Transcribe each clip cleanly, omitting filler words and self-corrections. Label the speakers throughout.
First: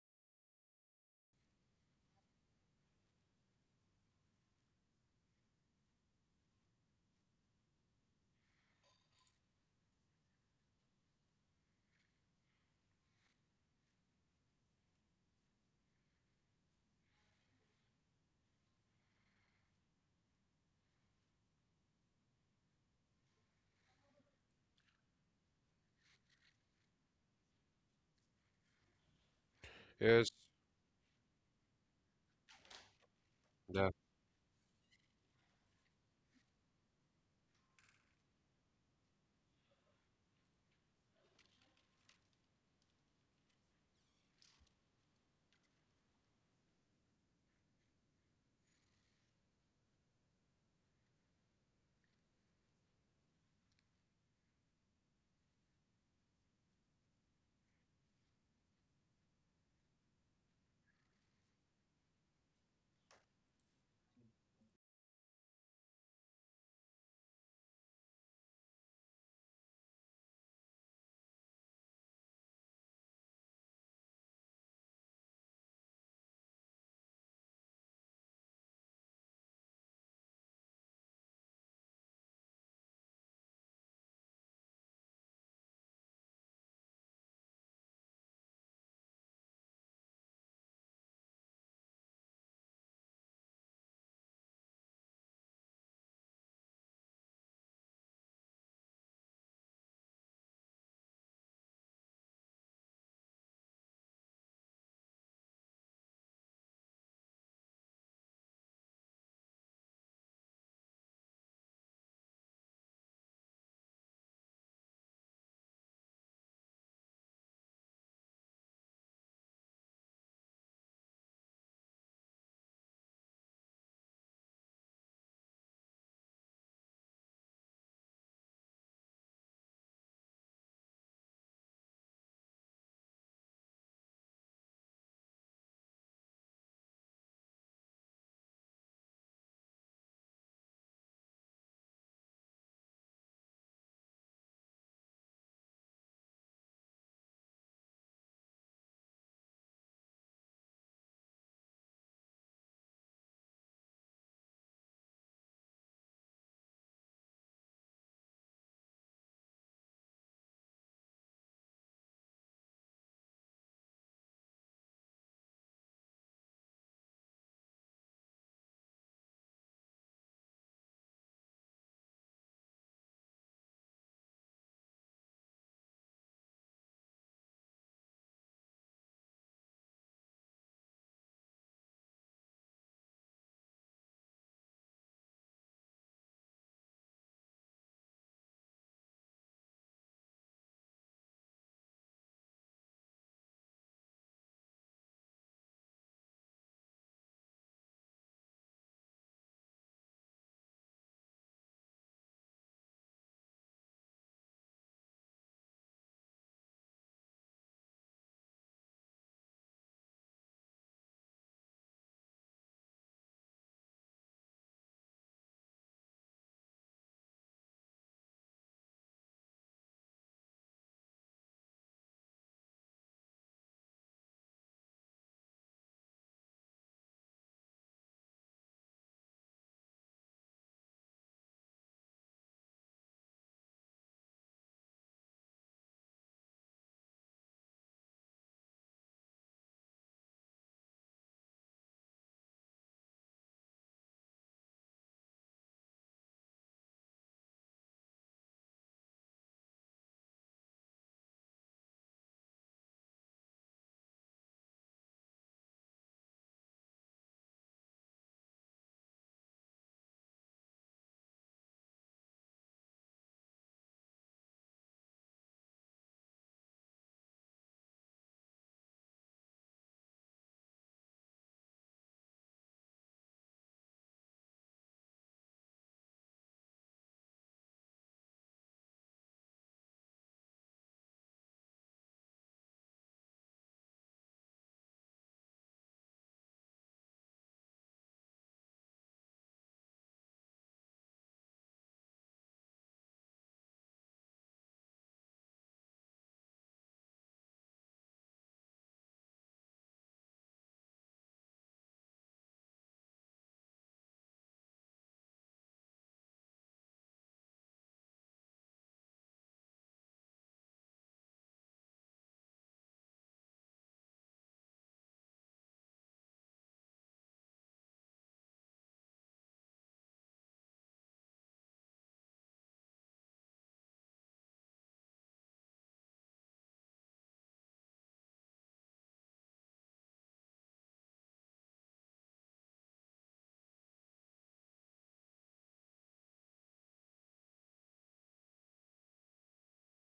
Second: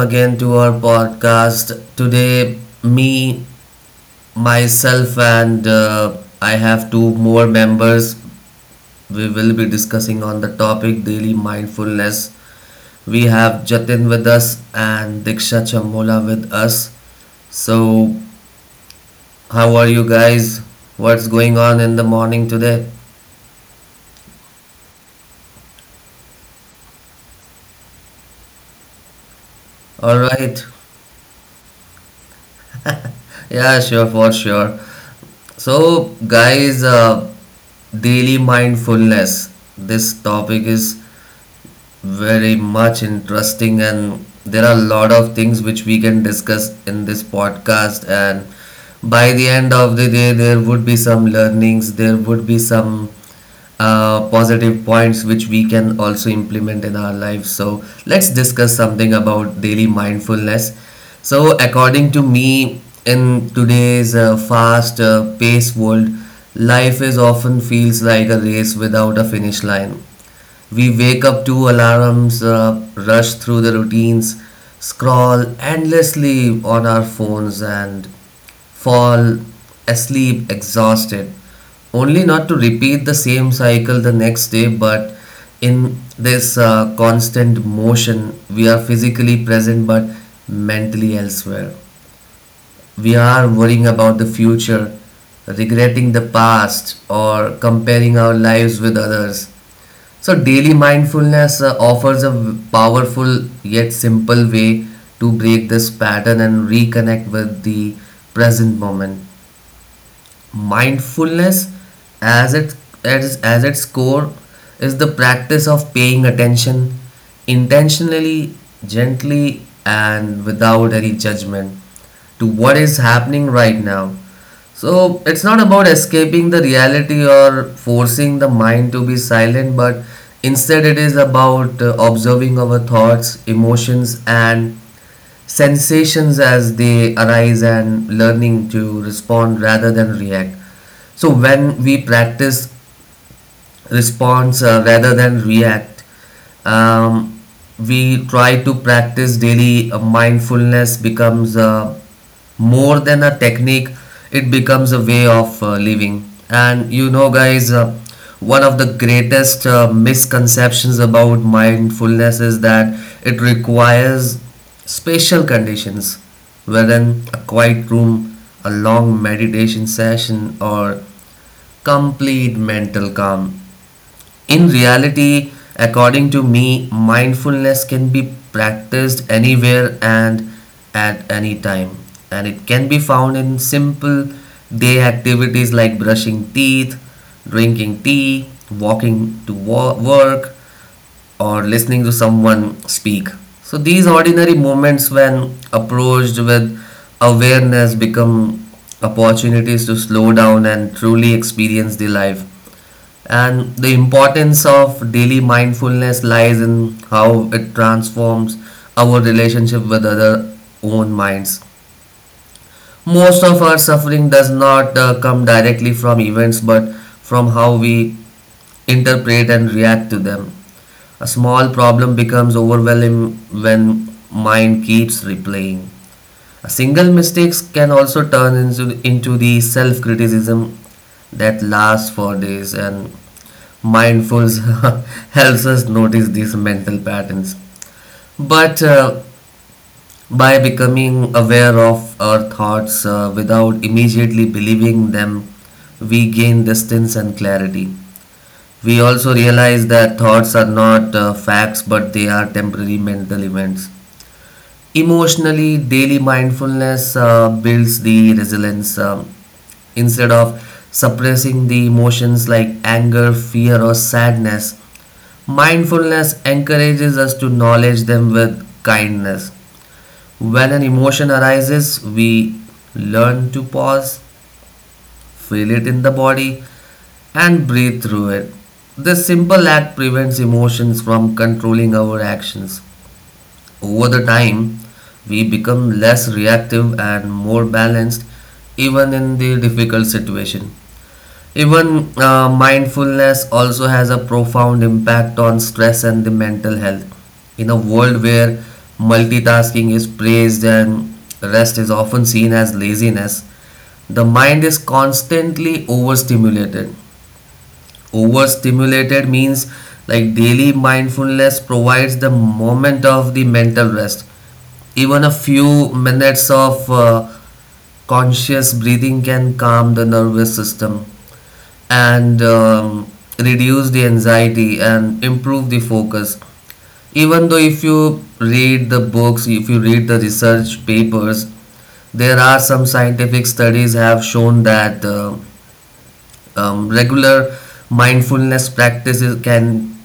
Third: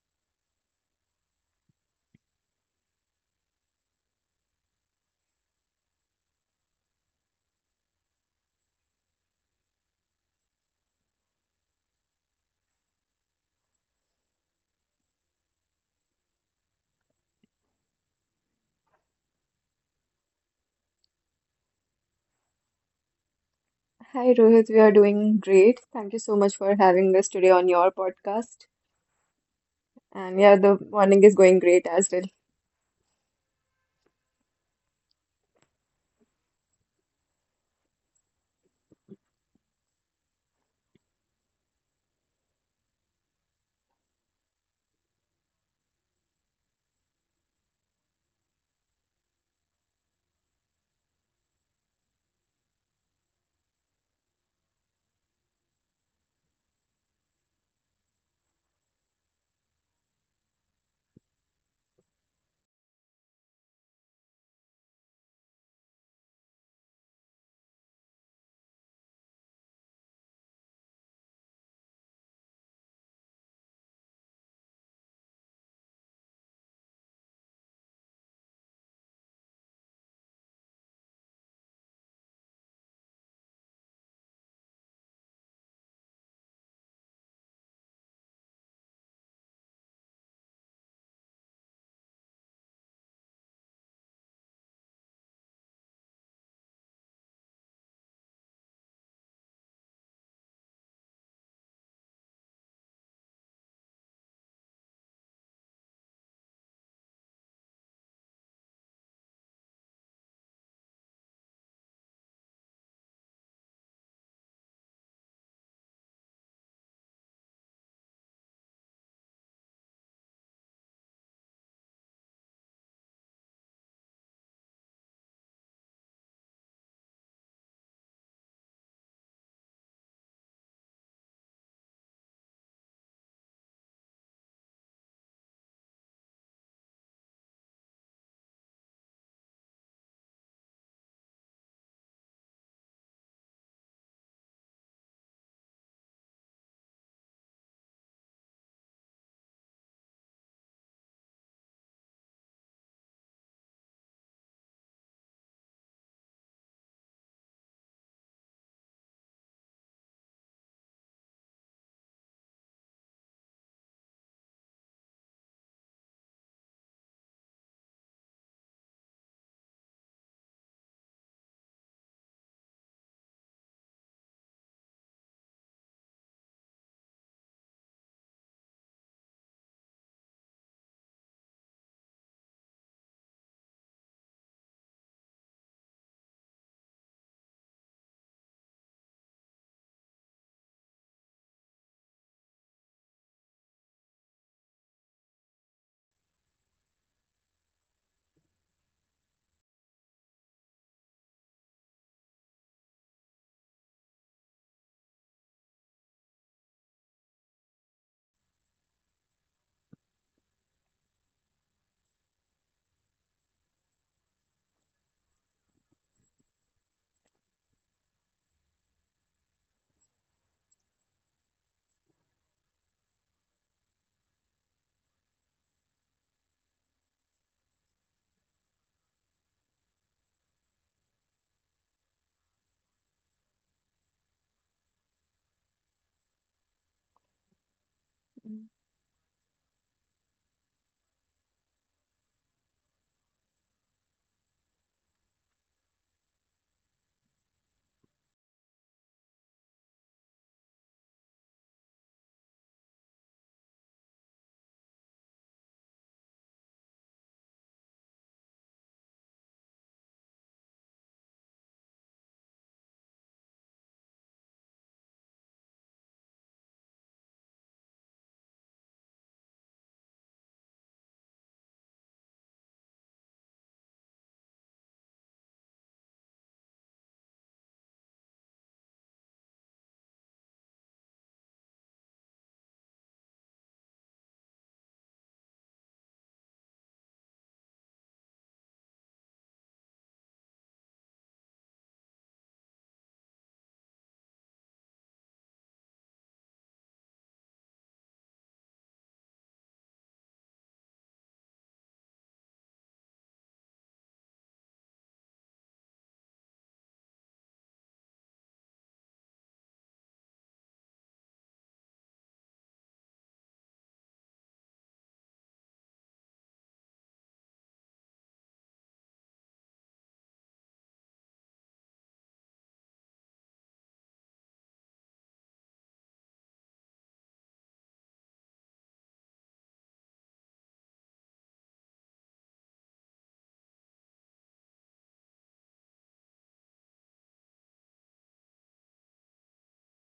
Speaker 1: again to our podcast. Today, me, myself, and I have two more members. We will be discussing on the topic daily mindfulness. We have Jatin with us and Diksha Chamola with us. So, how are you guys? What's going on in the morning today?
Speaker 2: Hi Rohit, we are doing great. Thank you so much for having us today on your podcast.
Speaker 1: All
Speaker 3: Yes,
Speaker 2: And yeah,
Speaker 1: right.
Speaker 2: the morning is going great as well.
Speaker 1: Yeah,
Speaker 3: yeah,
Speaker 1: sure, for sure. So, guys, daily mindfulness. This topic is very much interesting, and there are a lot of things which we can discuss in this podcast. And by the end of the day, there would be some learnings, there would be some positive points which we can also implement in our lives. So let's discuss something about daily mindfulness. So according to me, in today's fast paced world, life is often feels like a race without a finish line. We wake up to alarms, rush through the routines, scroll endlessly on our phones, and fall asleep exhausted, only not to repeat the same cycle the next day. But in this constant motion, we are physically present but mentally elsewhere. We are worrying about the future, regretting the past, or comparing our lives with others. So, daily mindfulness offers a powerful yet simple way to break this pattern and reconnect with the present moment. Mindfulness, as its, as its core, is the practice of paying attention intentionally, gently, and without any judgment to what is happening right now. So it's not about escaping the reality or forcing the mind to be silent, but instead it is about observing our thoughts, emotions, and sensations as they arise and learning to respond rather than react. So when we practice response rather than react. Um, we try to practice daily mindfulness becomes more than a technique, it becomes a way of living. And you know, guys, one of the greatest misconceptions about mindfulness is that it requires special conditions, wherein a quiet room, a long meditation session, or complete mental calm. In reality, according to me, mindfulness can be practiced anywhere and at any time, and it can be found in simple day activities like brushing teeth, drinking tea, walking to work, or listening to someone speak. So these ordinary moments, when approached with awareness, become opportunities to slow down and truly experience the life. And the importance of daily mindfulness lies in how it transforms our relationship with other own minds. Most of our suffering does not come directly from events but from how we interpret and react to them. A small problem becomes overwhelming when mind keeps replaying. A single mistake can also turn into the self criticism that lasts for days. And mindfulness helps us notice these mental patterns. But by becoming aware of our thoughts without immediately believing them, we gain distance and clarity. We also realize that thoughts are not facts but they are temporary mental events. Emotionally, daily mindfulness builds the resilience. Instead of suppressing the emotions like anger, fear, or sadness, mindfulness encourages us to acknowledge them with kindness. When an emotion arises, we learn to pause, feel it in the body, and breathe through it. This simple act prevents emotions from controlling our actions. Over the time, we become less reactive and more balanced even in the difficult situation. Even mindfulness also has a profound impact on stress and the mental health. In a world where multitasking is praised and rest is often seen as laziness, the mind is constantly overstimulated. Overstimulated means like daily mindfulness provides the moment of the mental rest. Even a few minutes of conscious breathing can calm the nervous system and reduce the anxiety and improve the focus. Even though if you read the books, if you read the research papers, there are some scientific studies have shown that regular mindfulness practices can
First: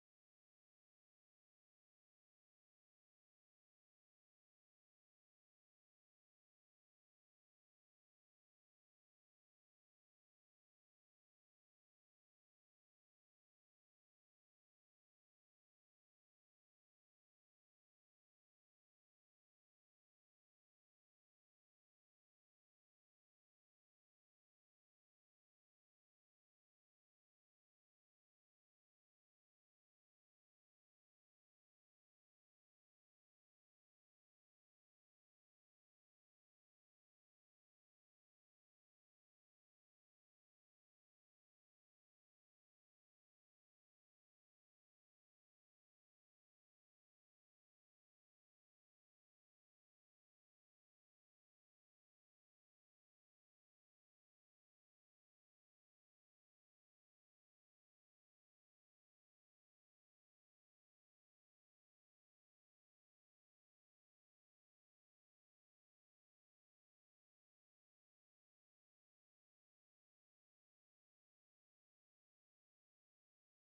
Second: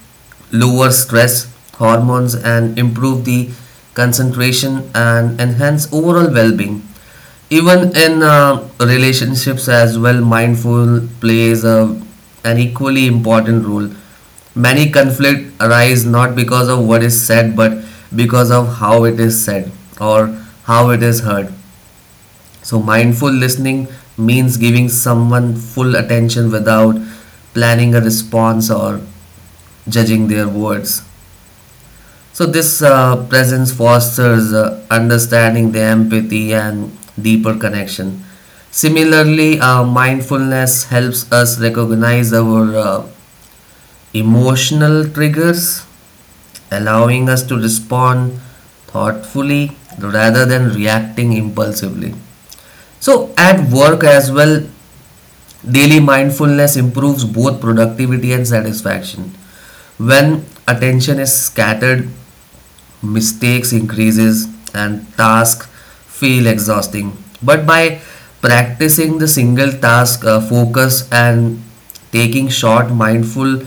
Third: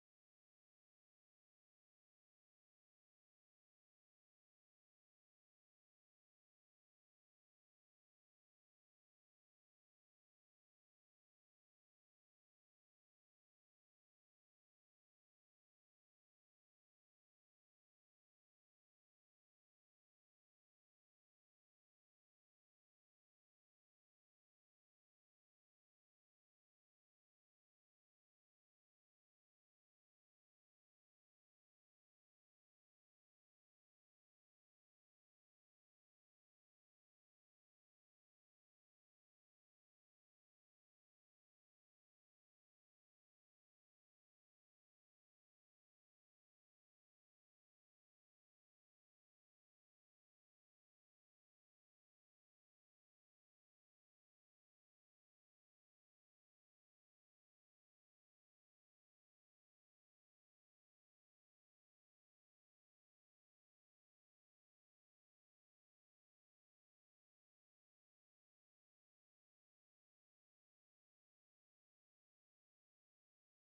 Speaker 1: lower stress hormones and improve the concentration and enhance overall well-being. Even in relationships as well, mindful plays a, an equally important role. Many conflicts arise not because of what is said but because of how it is said, or how it is heard. So, mindful listening means giving someone full attention without planning a response or judging their words. So, this presence fosters understanding, the empathy, and deeper connection. Similarly, mindfulness helps us recognize our emotional triggers, allowing us to respond thoughtfully rather than reacting impulsively. So, at work as well, daily mindfulness improves both productivity and satisfaction. When attention is scattered, mistakes increases and tasks feel exhausting. But by practicing the single task focus and taking short mindful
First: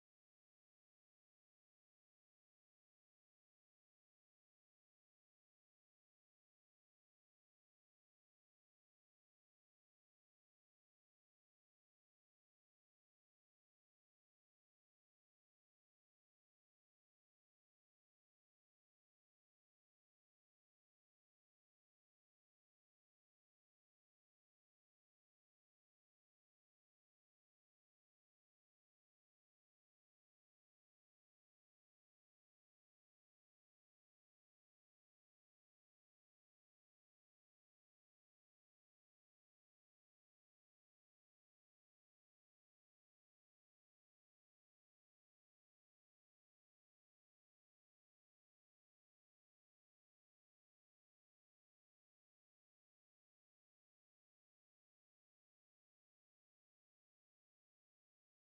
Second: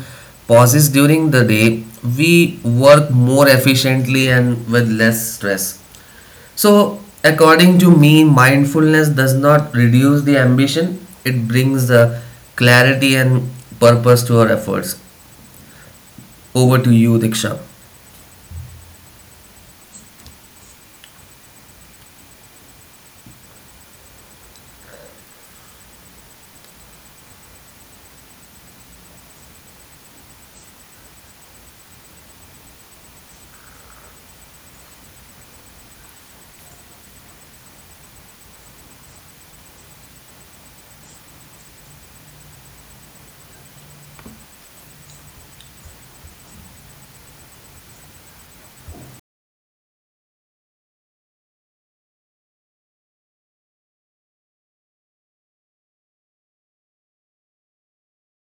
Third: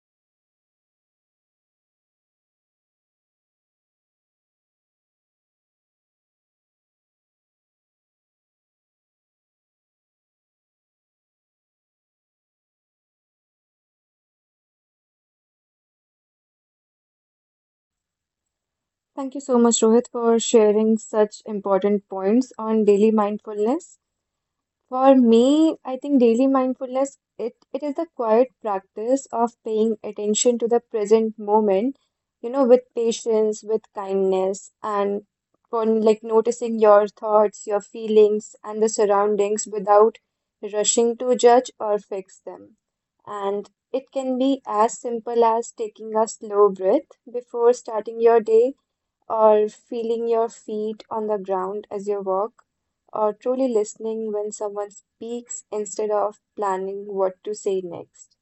Speaker 1: pauses during the day, we work more efficiently and with less stress. So, according to me, mindfulness does not reduce the ambition, it brings clarity and purpose to our efforts. Over to you, Diksha.
Speaker 2: Thank you so much, Rohit, for sharing such important points on daily mindfulness. For me, I think daily mindfulness it is the quiet practice of paying attention to the present moment, you know, with patience, with kindness, and on like noticing your thoughts, your feelings, and the surroundings without rushing to judge or fix them. And it can be as simple as taking a slow breath before starting your day or feeling your feet on the ground as you walk or truly listening when someone speaks instead of planning what to say next.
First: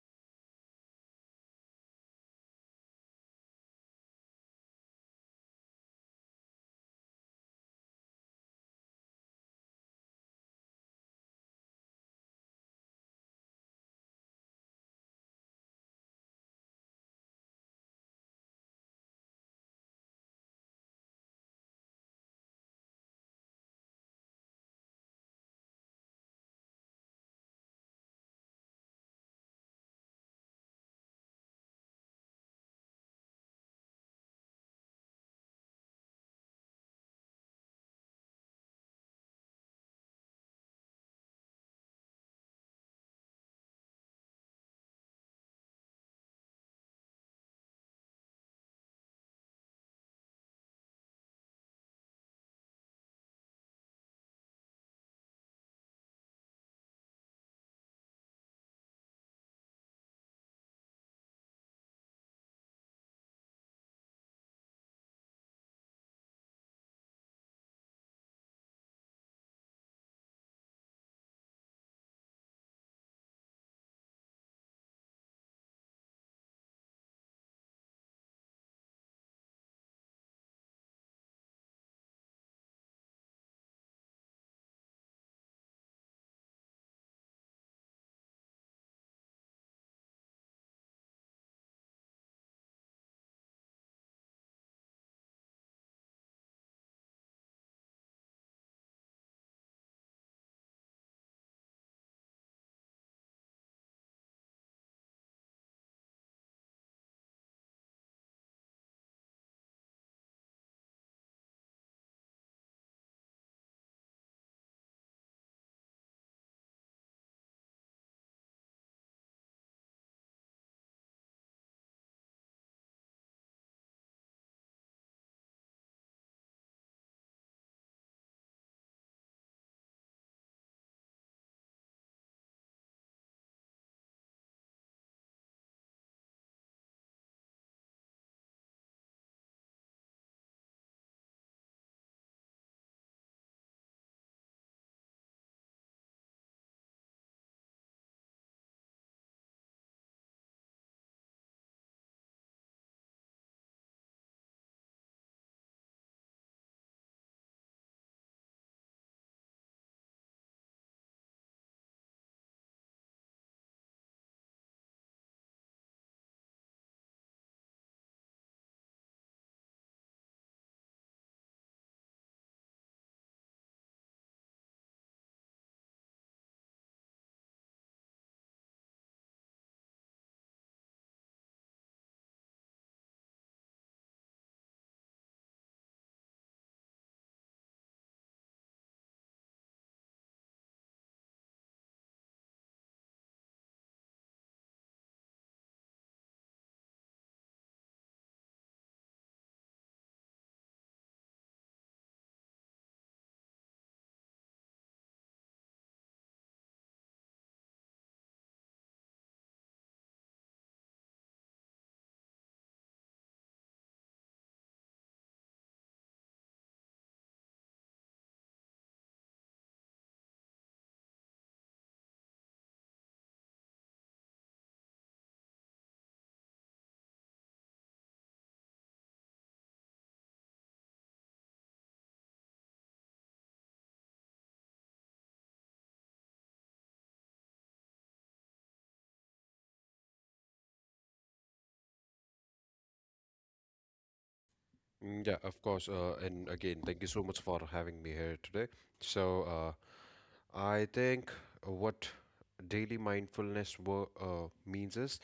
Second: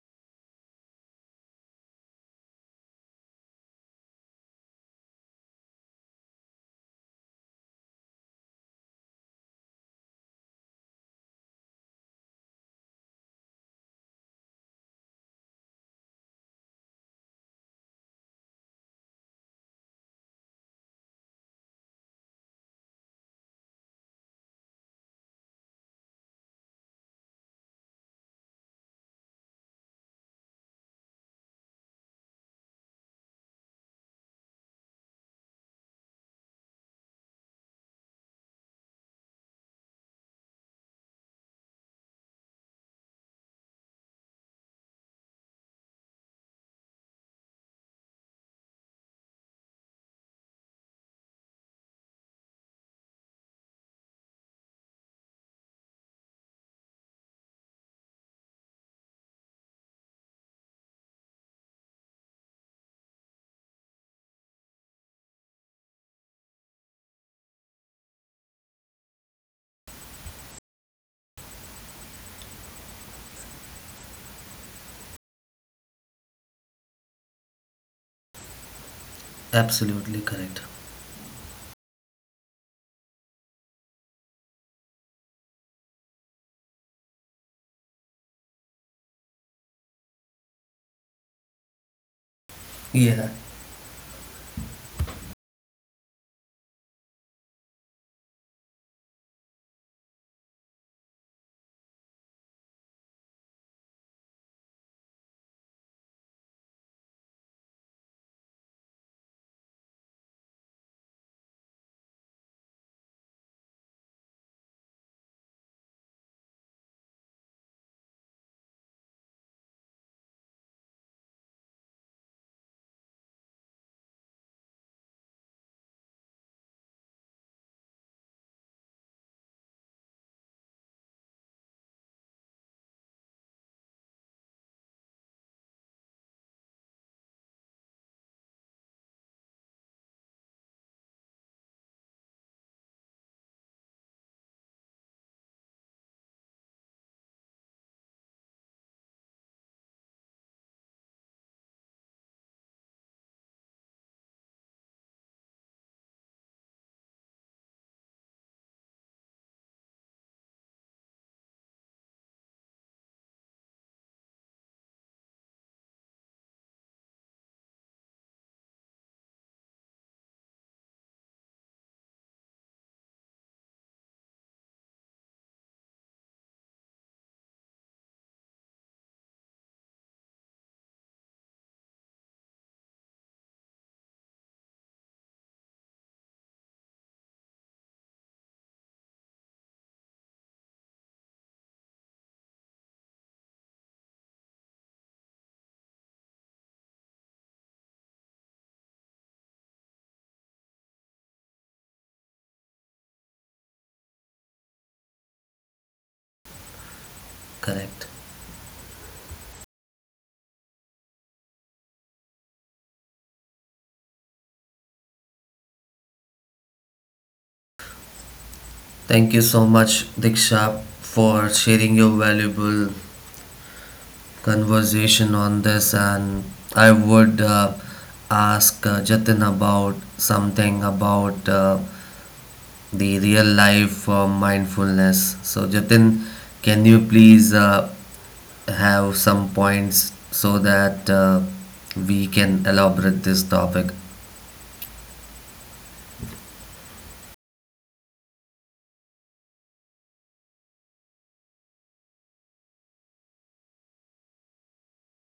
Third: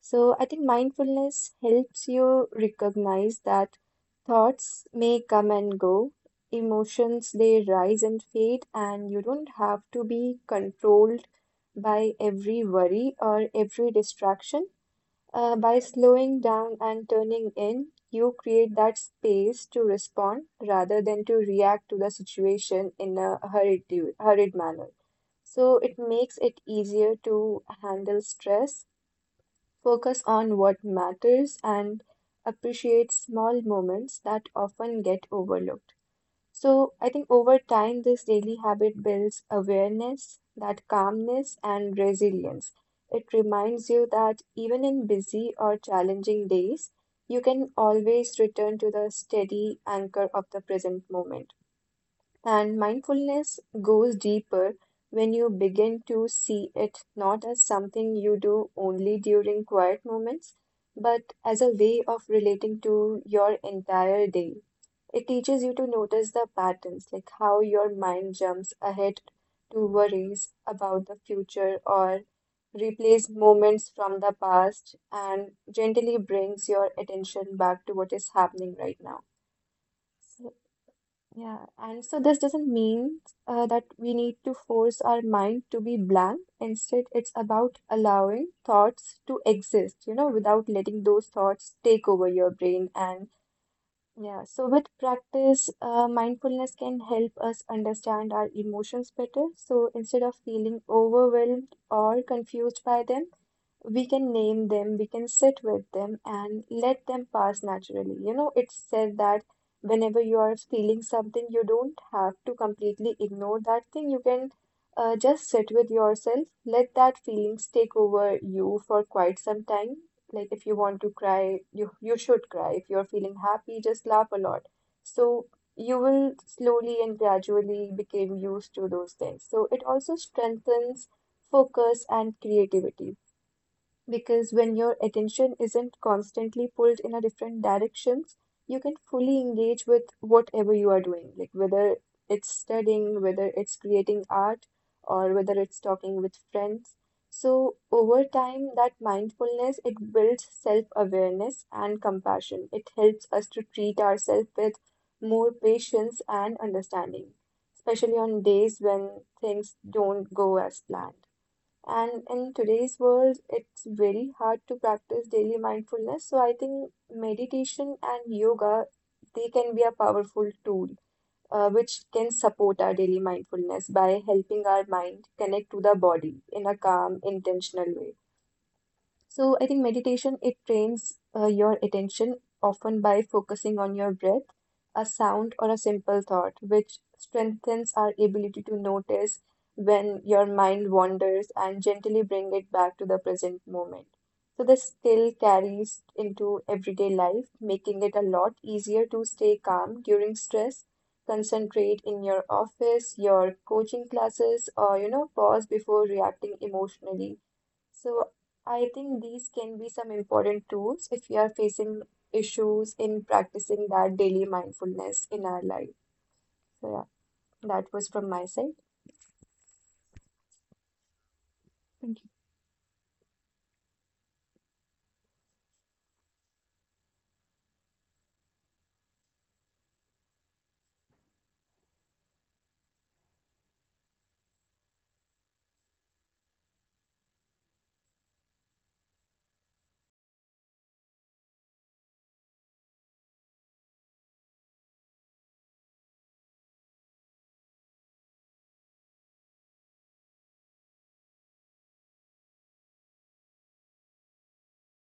Speaker 2: So I think mindfulness helps you recognize that thoughts may come and go, emotions they rise and fade, and you don't have to be controlled by every worry or every distraction, by slowing down and turning in, you create that space to respond rather than to react to the situation in a hurried, hurried manner. So it makes it easier to handle stress, focus on what matters, and appreciate small moments that often get overlooked. So I think over time, this daily habit builds awareness, that calmness, and resilience. It reminds you that even in busy or challenging days, you can always return to the steady anchor of the present moment. And mindfulness goes deeper when you begin to see it not as something you do only during quiet moments, but as a way of relating to your entire day. It teaches you to notice the patterns, like how your mind jumps ahead to worries about the future or replays moments from the past and gently brings your attention back to what is happening right now.
Speaker 1: Absolutely correct.
Speaker 2: Yeah, and so this doesn't mean that we need to force our mind to be blank. Instead, it's about allowing thoughts to exist, you know, without letting those thoughts take over your brain.
Speaker 1: Yeah.
Speaker 2: And yeah, so with practice, mindfulness can help us understand our emotions better. So instead of feeling overwhelmed or confused by them, we can name them, we can sit with them and let them pass naturally. You know, it's said that whenever you are feeling something, you don't have to completely ignore that thing. You can just sit with yourself, let that feelings take over you for quite some time. Like if you want to cry, you should cry. If you're feeling happy, just laugh a lot. So you will slowly and gradually become used to those things. So it also strengthens focus and creativity because when your attention isn't constantly pulled in a different directions, you can fully engage with whatever you are doing, like whether it's studying, whether it's creating art, or whether it's talking with friends. So over time that mindfulness it builds self-awareness and compassion. It helps us to treat ourselves with more patience and understanding, especially on days when things don't go as planned. And in today's world, it's very hard to practice daily mindfulness. So I think meditation and yoga, they can be a powerful tool which can support our daily mindfulness by helping our mind connect to the body in a calm, intentional way. So I think meditation it trains your attention, often by focusing on your breath, a sound or a simple thought, which strengthens our ability to notice when your mind wanders and gently bring it back to the present moment. So this skill carries into everyday life, making it a lot easier to stay calm during stress, concentrate in your office, your coaching classes, or you know, pause before reacting emotionally.
Speaker 1: Correct.
Speaker 2: So I think these can be some important tools if we are facing issues in practicing that daily mindfulness in our life. So yeah, that was from my side.
Speaker 1: Thank you so much, Diksha, for sharing your
Speaker 2: Thank you.
Speaker 1: valuable conversation on this. And I would ask Jatin about something about the real life mindfulness. So, Jatin, can you please have some points so that we can elaborate this topic?
Speaker 3: yeah, of course. And again, thank you so much for having me here today. So, I think what daily mindfulness means is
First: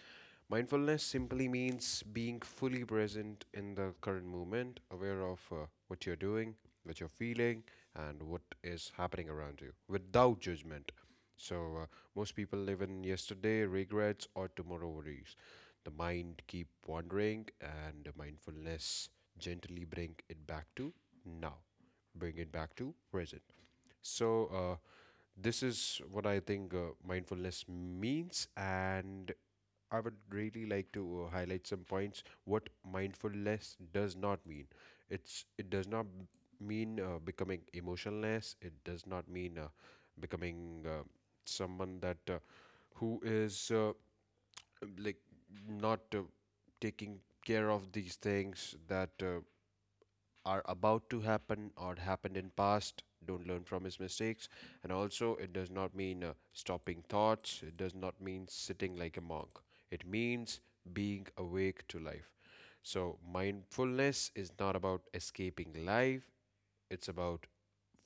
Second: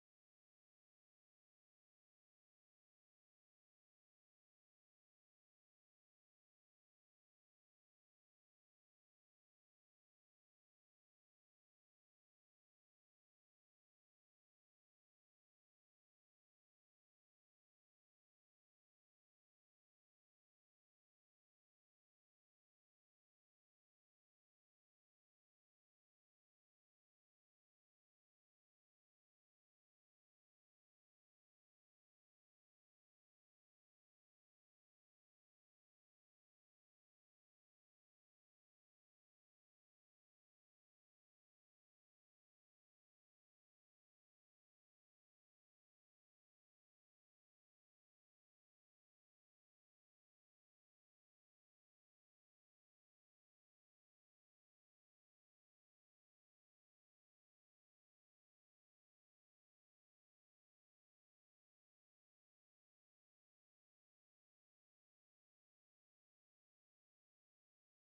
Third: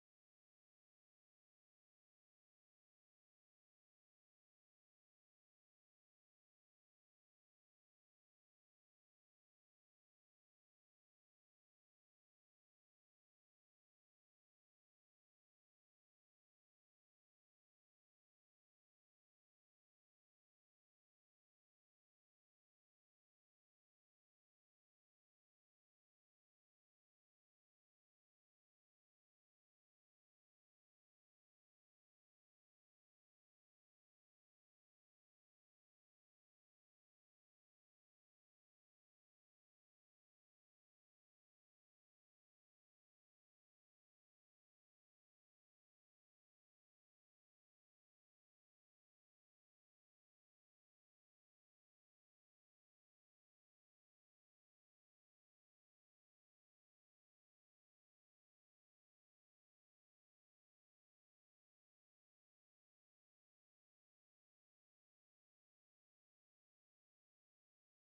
Speaker 3: mindfulness simply means being fully present in the current moment, aware of what you're doing, what you're feeling, and what is happening around you without judgment. So, most people live in yesterday, regrets, or tomorrow worries. The mind keep wandering, and mindfulness gently bring it back to now, bring it back to present. So, this is what I think mindfulness means, and I would really like to highlight some points what mindfulness does not mean. It does not mean becoming emotionless. It does not mean becoming someone that who is like not taking care of these things that are about to happen or happened in past, don't learn from his mistakes. And also it does not mean stopping thoughts, it does not mean sitting like a monk. It means being awake to life. So mindfulness is not about escaping life, it's about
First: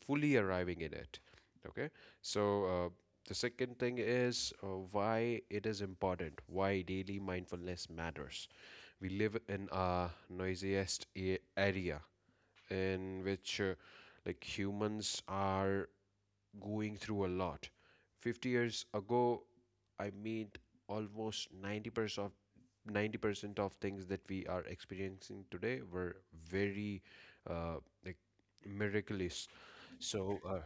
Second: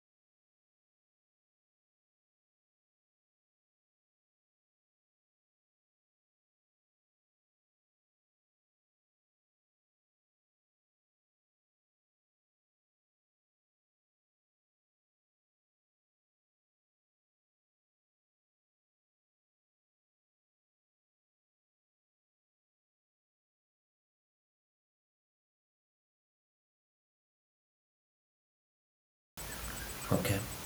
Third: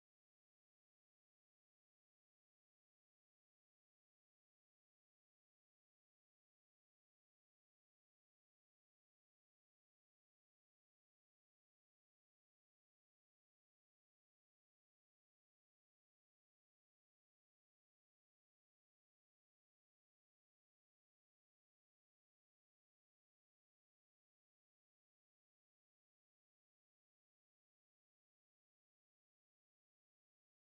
Speaker 3: fully arriving in it. Okay, so the second thing is, why it is important, why daily mindfulness matters. We live in a noisiest area in which like humans are going through a lot. 50 years ago, I mean almost 90% of 90% of things that we are experiencing today were very, uh, like miraculous.
Speaker 1: Okay,
Speaker 3: So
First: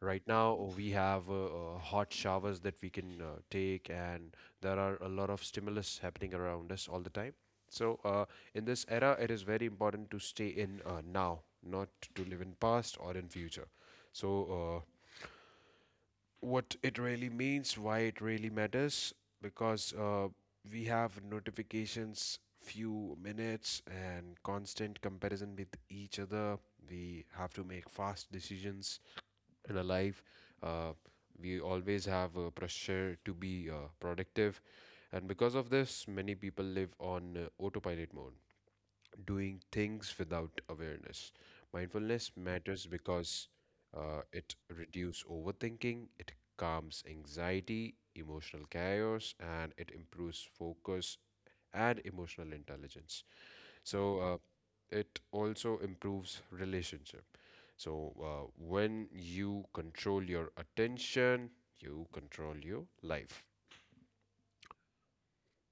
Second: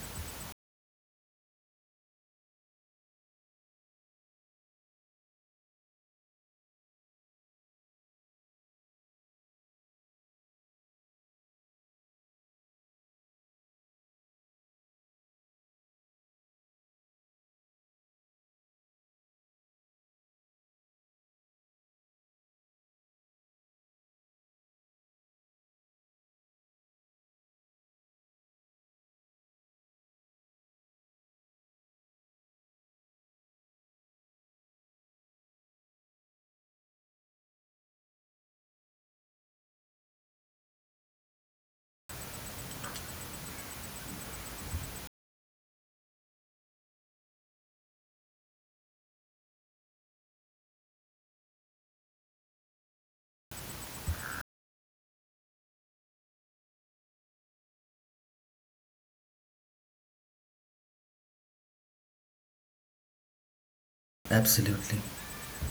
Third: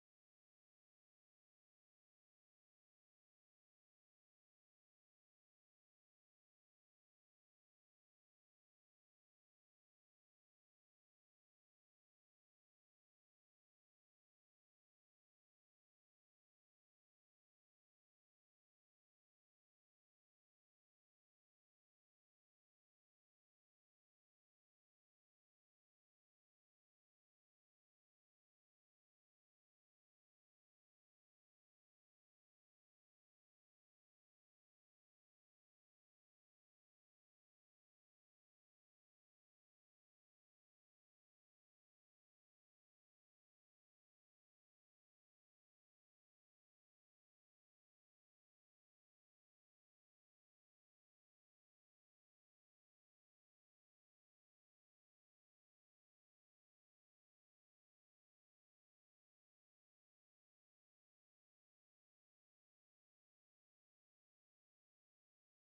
Speaker 3: right now we have hot showers that we can take, and there are a lot of stimulus happening around us all the time. So in this era, it is very important to stay in now, not to live in past or in future. So what it really means, why it really matters, because we have notifications, few minutes, and constant comparison with each other. We have to make fast decisions in our life. Uh, we always have a pressure to be productive, and because of this, many people live on autopilot mode doing things without awareness. Mindfulness matters because it reduces overthinking, it calms anxiety, emotional chaos, and it improves focus and emotional intelligence. So it also improves relationship. So when you control your attention, you control your life.
Speaker 1: absolutely.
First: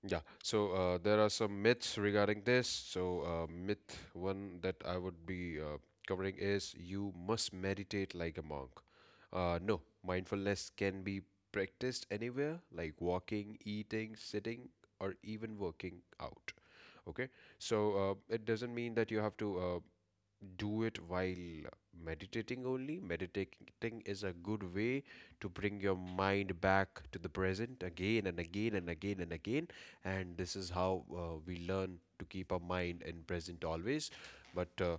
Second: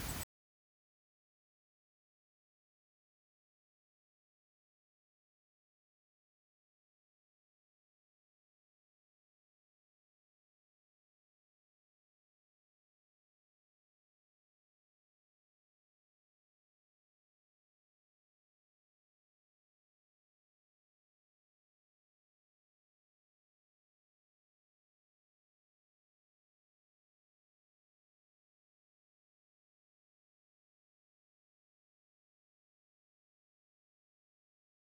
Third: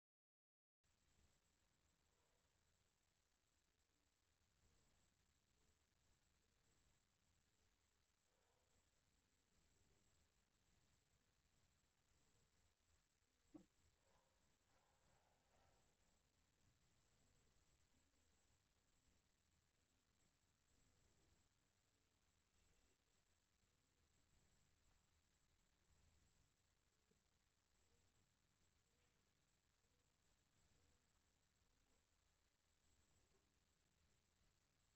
Speaker 3: Yeah, so there are some myths regarding this. So, myth one that I would be covering is you must meditate like a monk. No, mindfulness can be practiced anywhere, like walking, eating, sitting, or even working out. Okay, so it doesn't mean that you have to do it while meditating only. Meditating is a good way to bring your mind back to the present again and again and again and again. And this is how we learn to keep our mind in present always. But uh,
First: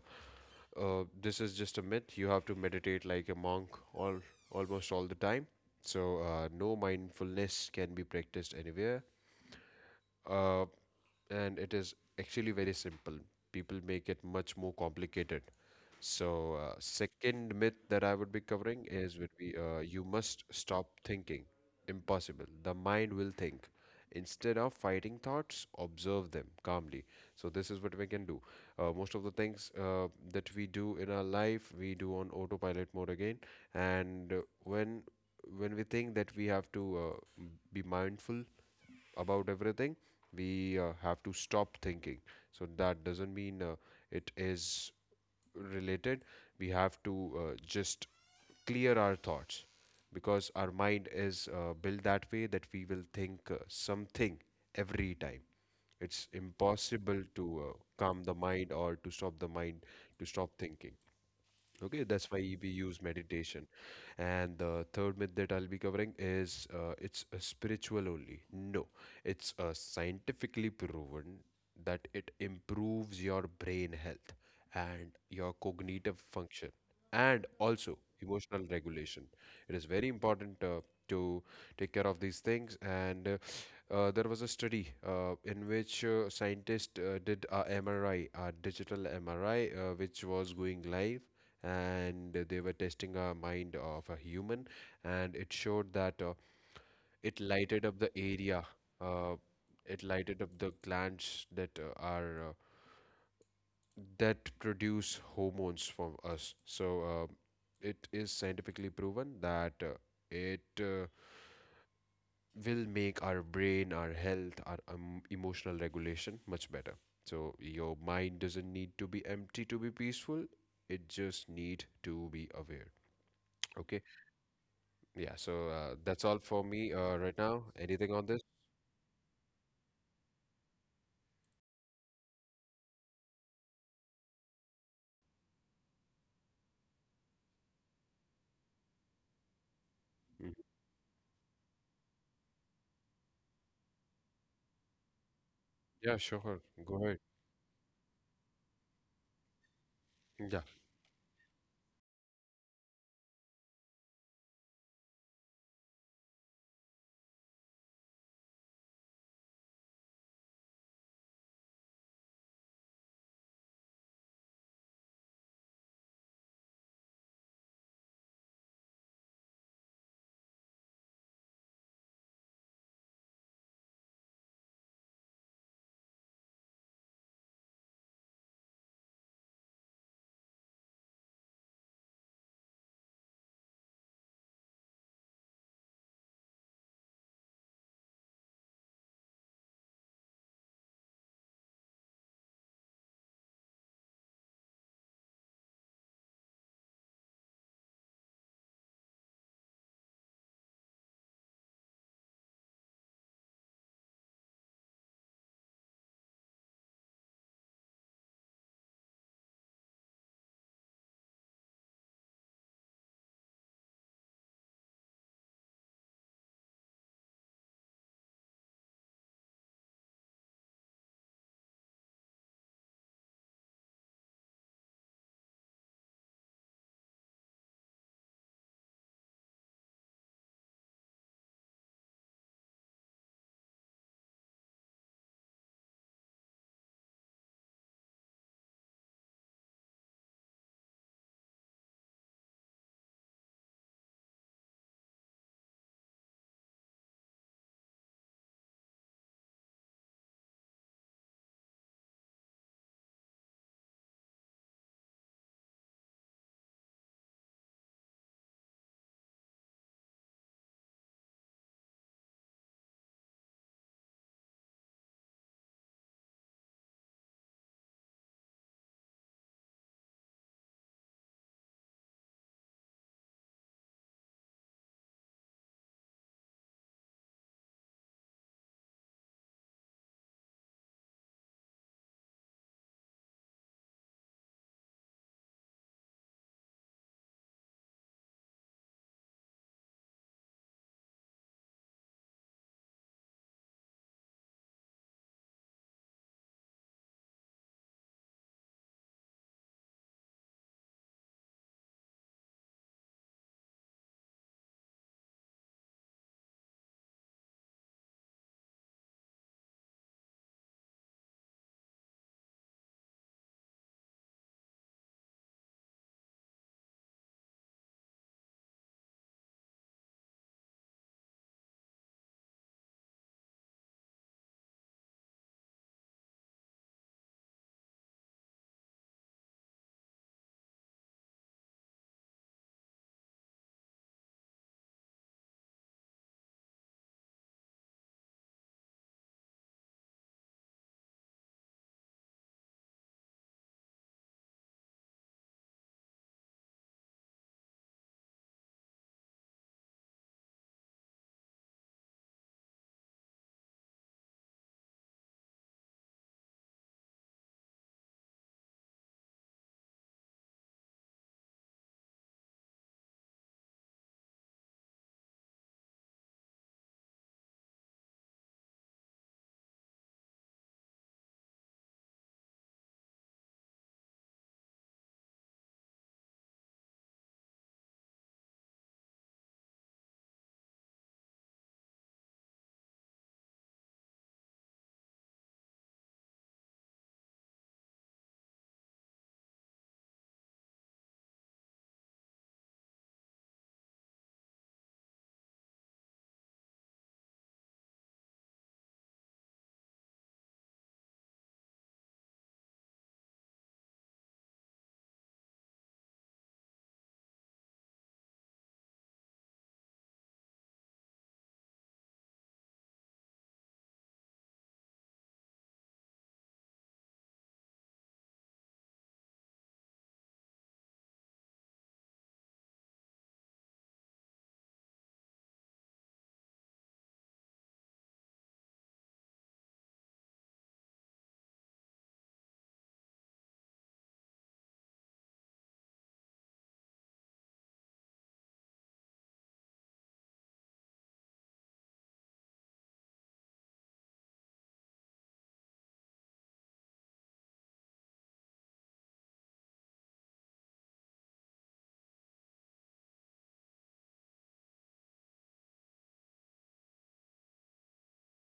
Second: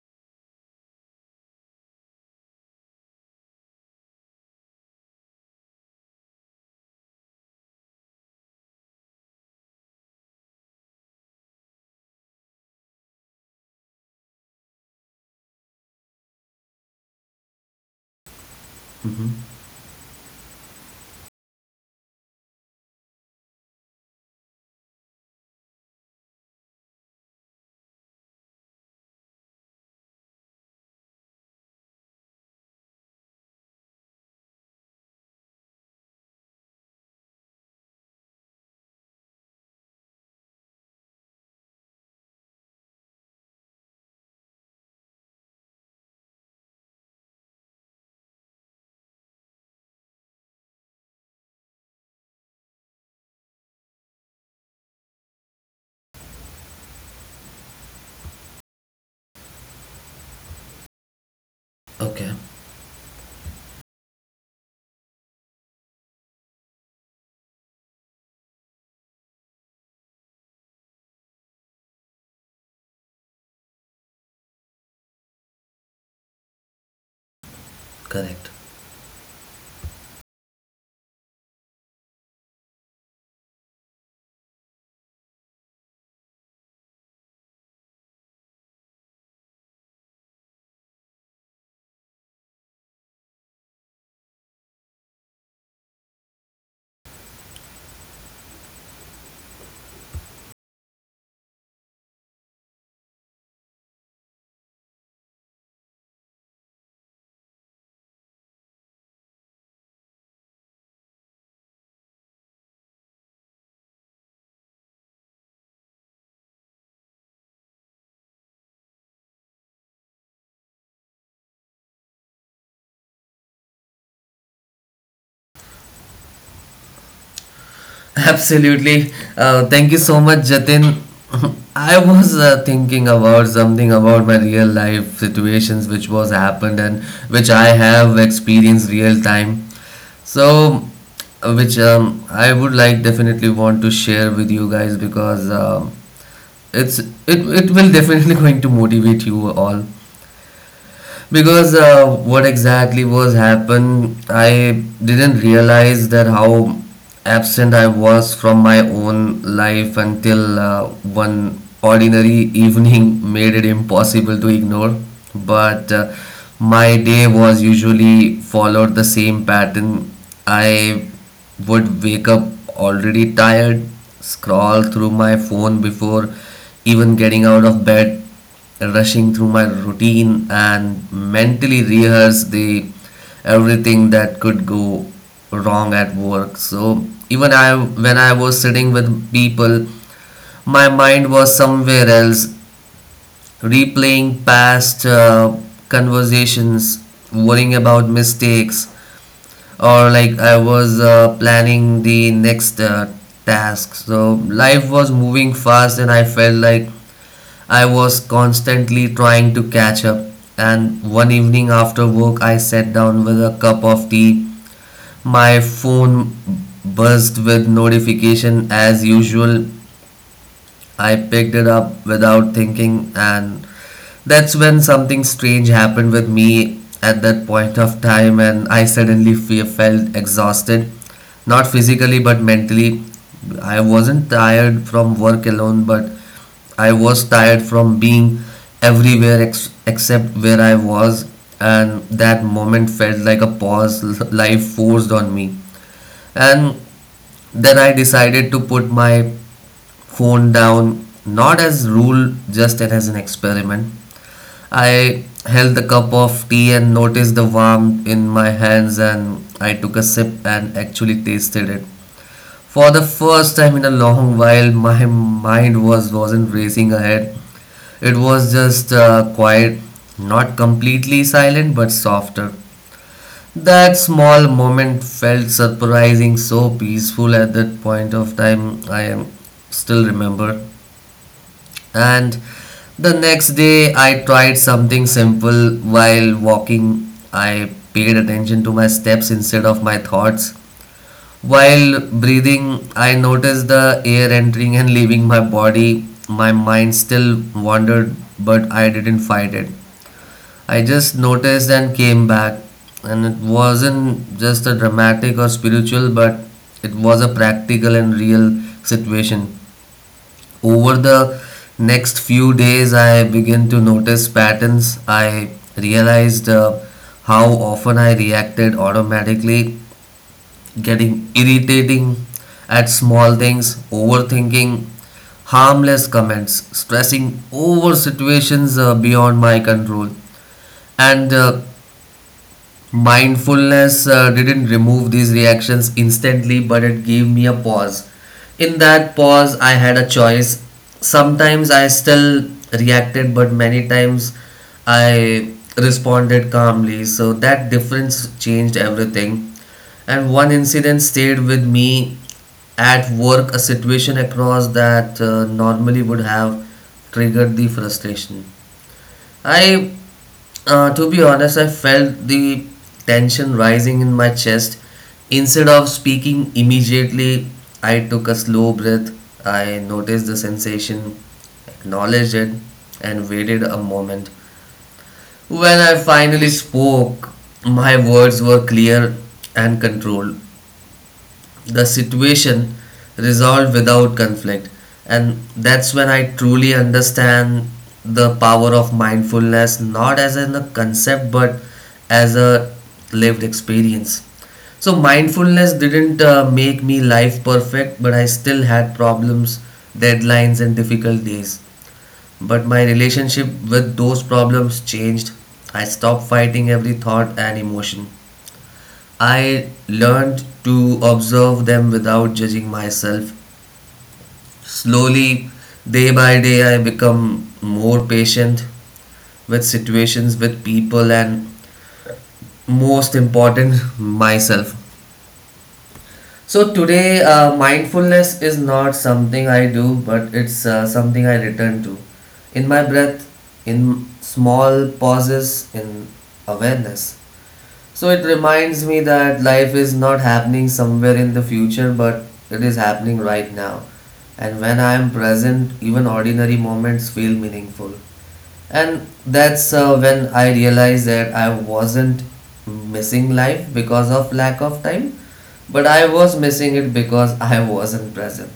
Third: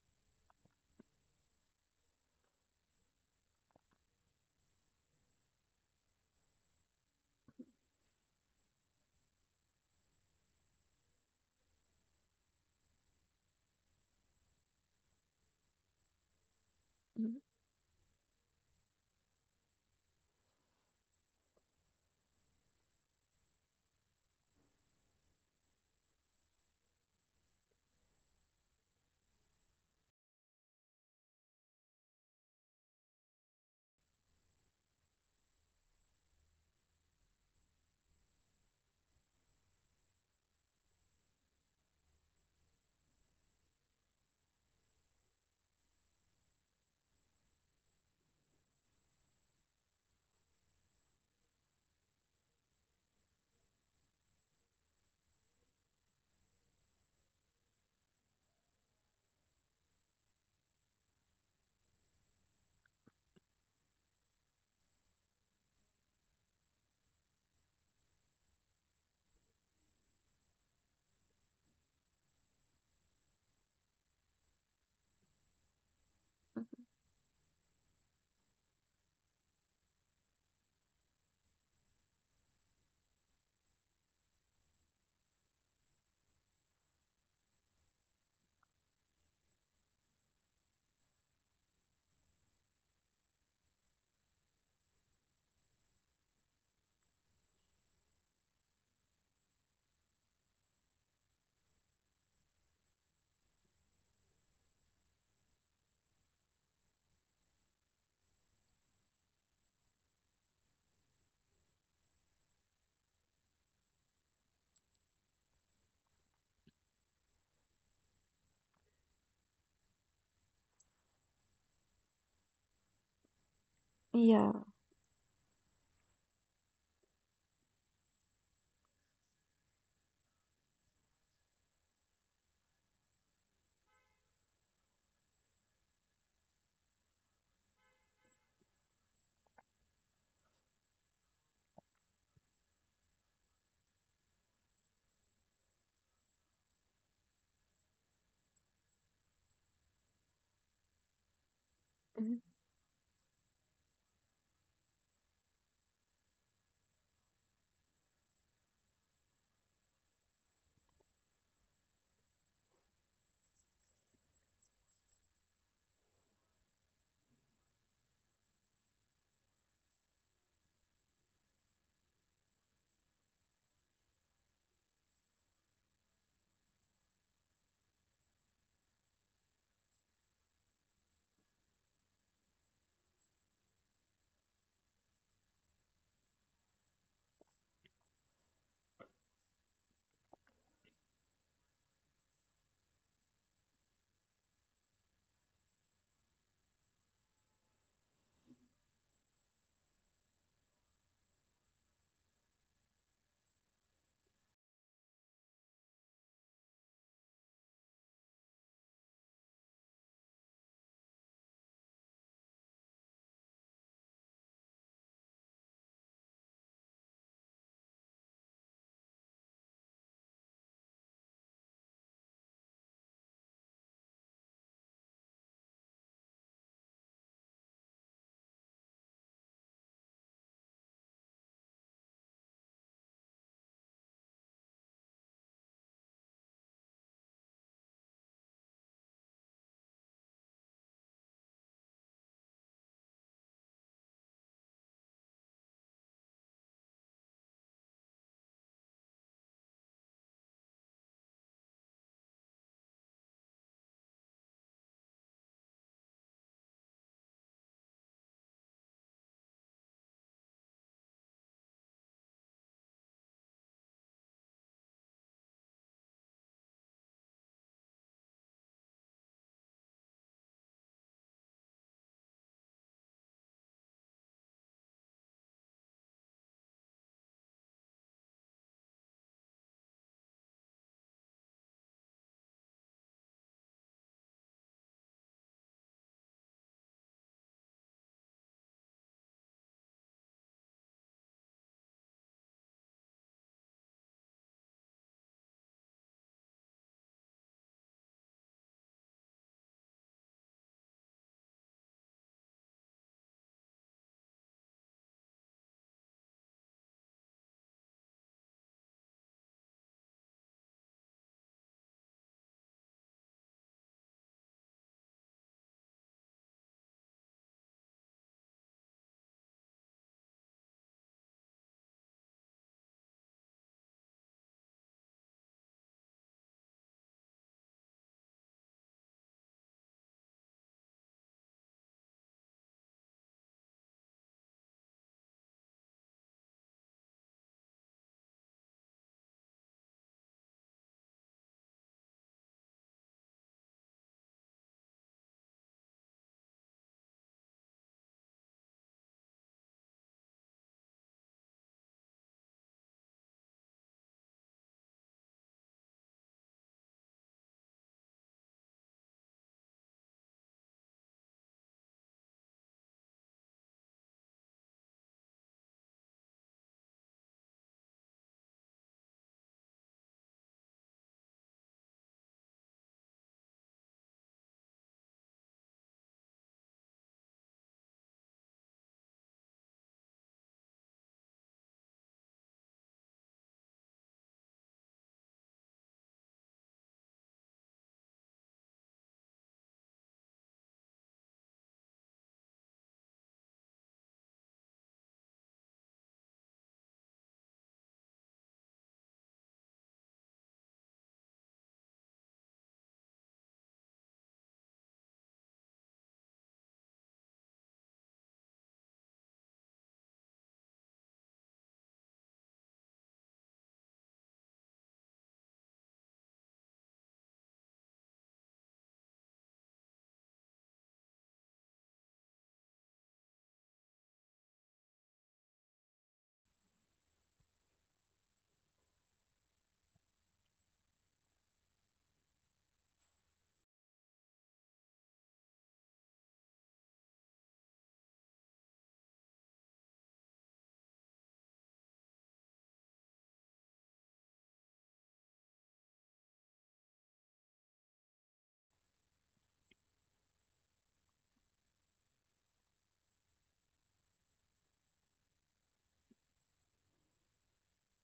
Speaker 3: uh, this is just a myth. You have to meditate like a monk all almost all the time. So no, mindfulness can be practiced anywhere, uh, and it is actually very simple. People make it much more complicated. So,
Speaker 2: Mm,
Speaker 3: second myth that I would be covering is would
Speaker 1: Mm-hmm.
Speaker 3: be, you must stop thinking. Impossible. The mind will think. Instead of fighting thoughts, observe them calmly. So this is what we can do. Most of the things that we do in our life, we do on autopilot mode again. And when when we think that we have to be mindful about everything, we have to stop thinking. So that doesn't mean it is related. We have to just clear our thoughts because our mind is built that way, that we will think something every time. It's impossible to calm the mind or to stop the mind to stop thinking. Okay, that's
Speaker 1: Okay,
Speaker 3: why we use meditation. And the third myth that I'll be covering is, it's a spiritual only. No, it's scientifically proven that it improves your brain health and your cognitive function
Speaker 2: mm,
Speaker 3: and also
Speaker 1: correct.
Speaker 3: emotional regulation. It is very important to take care of these things. And there was a study in which scientists did a MRI, a digital MRI, which was going live and they were testing a mind of a human, and it showed that it lighted up the area, uh, it lighted up the glands that are that produce hormones from us. So it is scientifically proven that it will make our brain, our health, our emotional regulation much better. So your mind doesn't need to be empty to be peaceful, it just need to be aware. Okay,
Speaker 2: Yeah.
Speaker 3: yeah, so that's all for me right now. Anything on this?
Speaker 1: Absolutely. Thank you so much, Jatin. I was thinking about something about my real life situations which was happened and which I have experienced real time.
Speaker 3: Mhm.
Speaker 1: So, which I would like definitely want to share with you guys because
Speaker 3: Yeah, sure, sure. Go
Speaker 1: it's
Speaker 3: ahead.
Speaker 1: it will definitely going to motivate you all
Speaker 3: Yeah.
Speaker 1: because what
Speaker 2: Mhm.
Speaker 1: exactly was happened, I didn't realize that how absent I was from my own life until one ordinary evening made it impossible to ignore. But my day was usually followed the same pattern. I would wake up already tired, scroll through my phone before even getting out of bed, rushing through my routine and mentally rehearse the everything that could go wrong at work. So even I when I was sitting with people, my mind was somewhere else, replaying past conversations, worrying about mistakes, or like I was planning the next task. So life was moving fast and I felt like I was constantly trying to catch up, and one evening after work, I sat down with a cup of tea. My phone buzzed with notification as usual, I picked it up without thinking, and that's when something strange happened with me at that point of time, and I suddenly felt exhausted. Not physically, but mentally. I wasn't tired from work alone, but I was tired from being everywhere except where I was, and that moment felt like a pause life forced on me. And then I decided to put my phone down, not as rule, just as an experiment. I held the cup of tea and noticed the warmth in my hands, and I took a sip and actually tasted it. For the first time in a long while, my mind wasn't racing ahead. It was just quiet, not completely silent, but softer. That small moment felt surprising, so peaceful at that point of time. I am still remember. And the next day, I tried something simple while walking. I paid attention to my steps instead of my thoughts. While breathing, I noticed the air entering and leaving my body. My mind still wandered, but I didn't fight it. I just noticed and came back, and it wasn't just a dramatic or spiritual, but it was a practical and real situation. Over the next few days, I began to notice patterns. I realized how often I reacted automatically, getting irritating at small things, overthinking harmless comments, stressing over situations beyond my control, and mindfulness didn't remove these reactions instantly, but it gave me a pause. In that pause I had a choice. Sometimes I still reacted, but many times I responded calmly. So that difference changed everything. And one incident stayed with me. At work, a situation across that normally would have triggered the frustration. I, to be honest, I felt the tension rising in my chest. Instead of speaking immediately, I took a slow breath. I noticed the sensation, acknowledged it, and waited a moment. When I finally spoke, my words were clear and controlled. The situation resolved without conflict. And that's when I truly understand the power of mindfulness, not as in a concept but as a lived experience. So mindfulness didn't make me life perfect but I still had problems, deadlines and difficult days, but my relationship with those problems changed. I stopped fighting every thought and emotion. I learned to observe them without judging myself. Slowly, day by day, I become more patient with situations, with people, and most important, myself. So, today, mindfulness is not something I do, but it's something I return to in my breath, in small pauses, in awareness. So it reminds me that life is not happening somewhere in the future, but it is happening right now. And when I am present, even ordinary moments feel meaningful. And that's when I realized that I wasn't missing life because of lack of time, but I was missing it because I wasn't present.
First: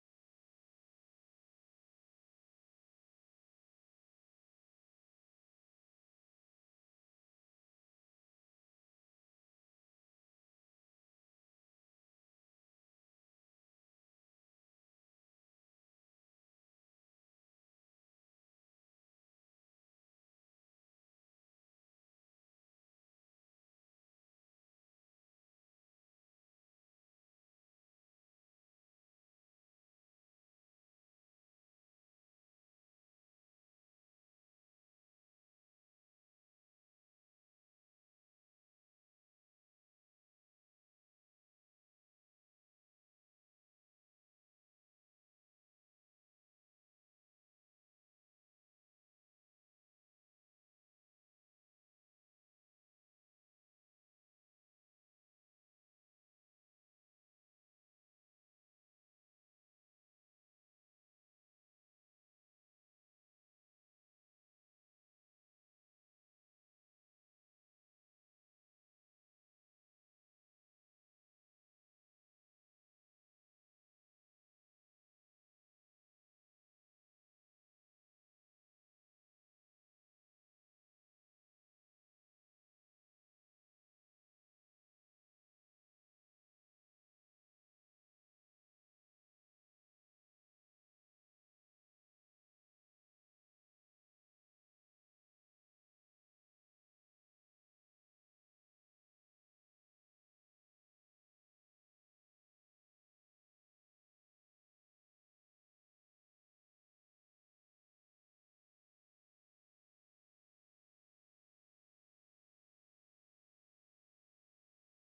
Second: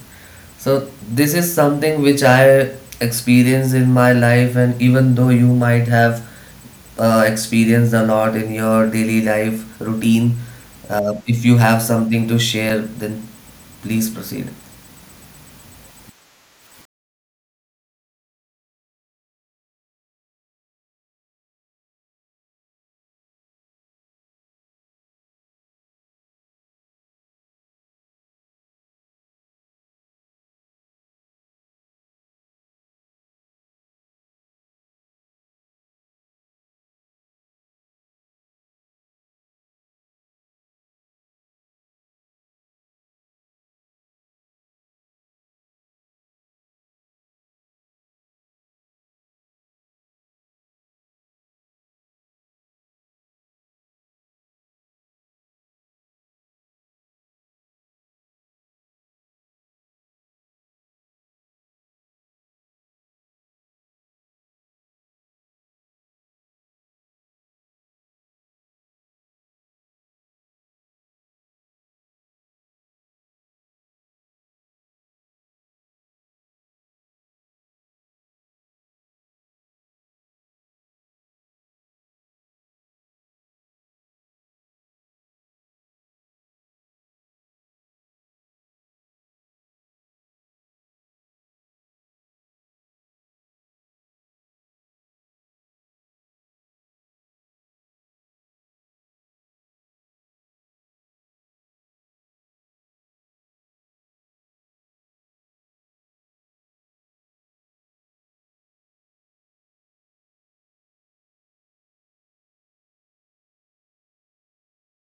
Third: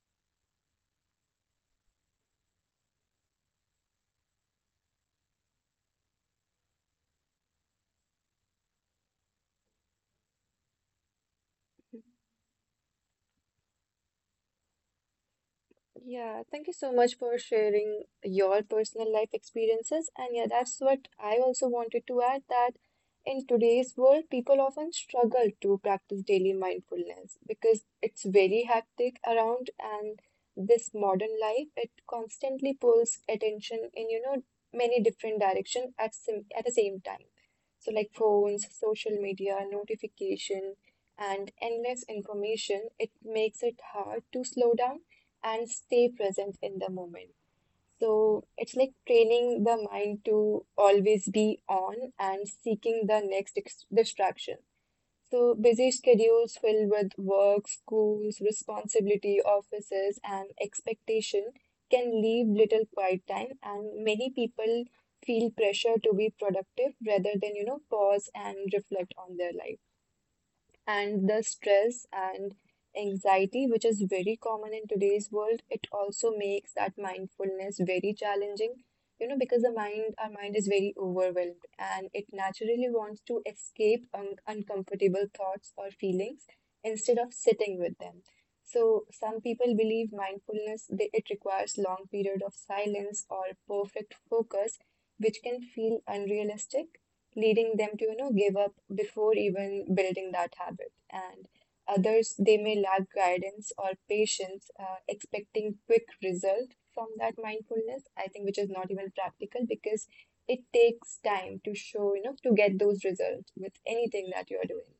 Speaker 1: So, this is something which I experienced in my life, and even though you might have experienced a lot in your daily life routine, if you have something to share, then please proceed.
Speaker 2: Yeah, thank you so much for sharing your personal life experiences. And yeah, that's what I also wanted to add that in today's world, people often struggle to practice daily mindfulness because it's very hectic around and this modern life, it constantly pulls attention in, you know, many different direction at sim at the same time. So like phones, social media, notification, and endless information, it makes it hard to slow down and stay present in the moment. So it's like training the mind to always be on and seeking the next distraction. So busy schedules filled with work, schools, responsibility, offices, and expectation can leave little quiet time, and many people feel pressure to be productive rather than, you know, pause and reflect on their life. And the stress and anxiety which is very common in today's world, it also makes that mindfulness very challenging, you know, because the mind, our mind is very overwhelmed and it naturally wants to escape uncomfortable thoughts or feelings instead of sitting with them. So some people believe mindfulness it requires long period of silence or perfect focus, which can feel unrealistic, leading them to, you know, give up before even building that habit. And others, they may lack guidance or patience, expecting quick result from that mindfulness, I think, which is not even practical because it takes time to show, you know, to get those results with anything that you are doing.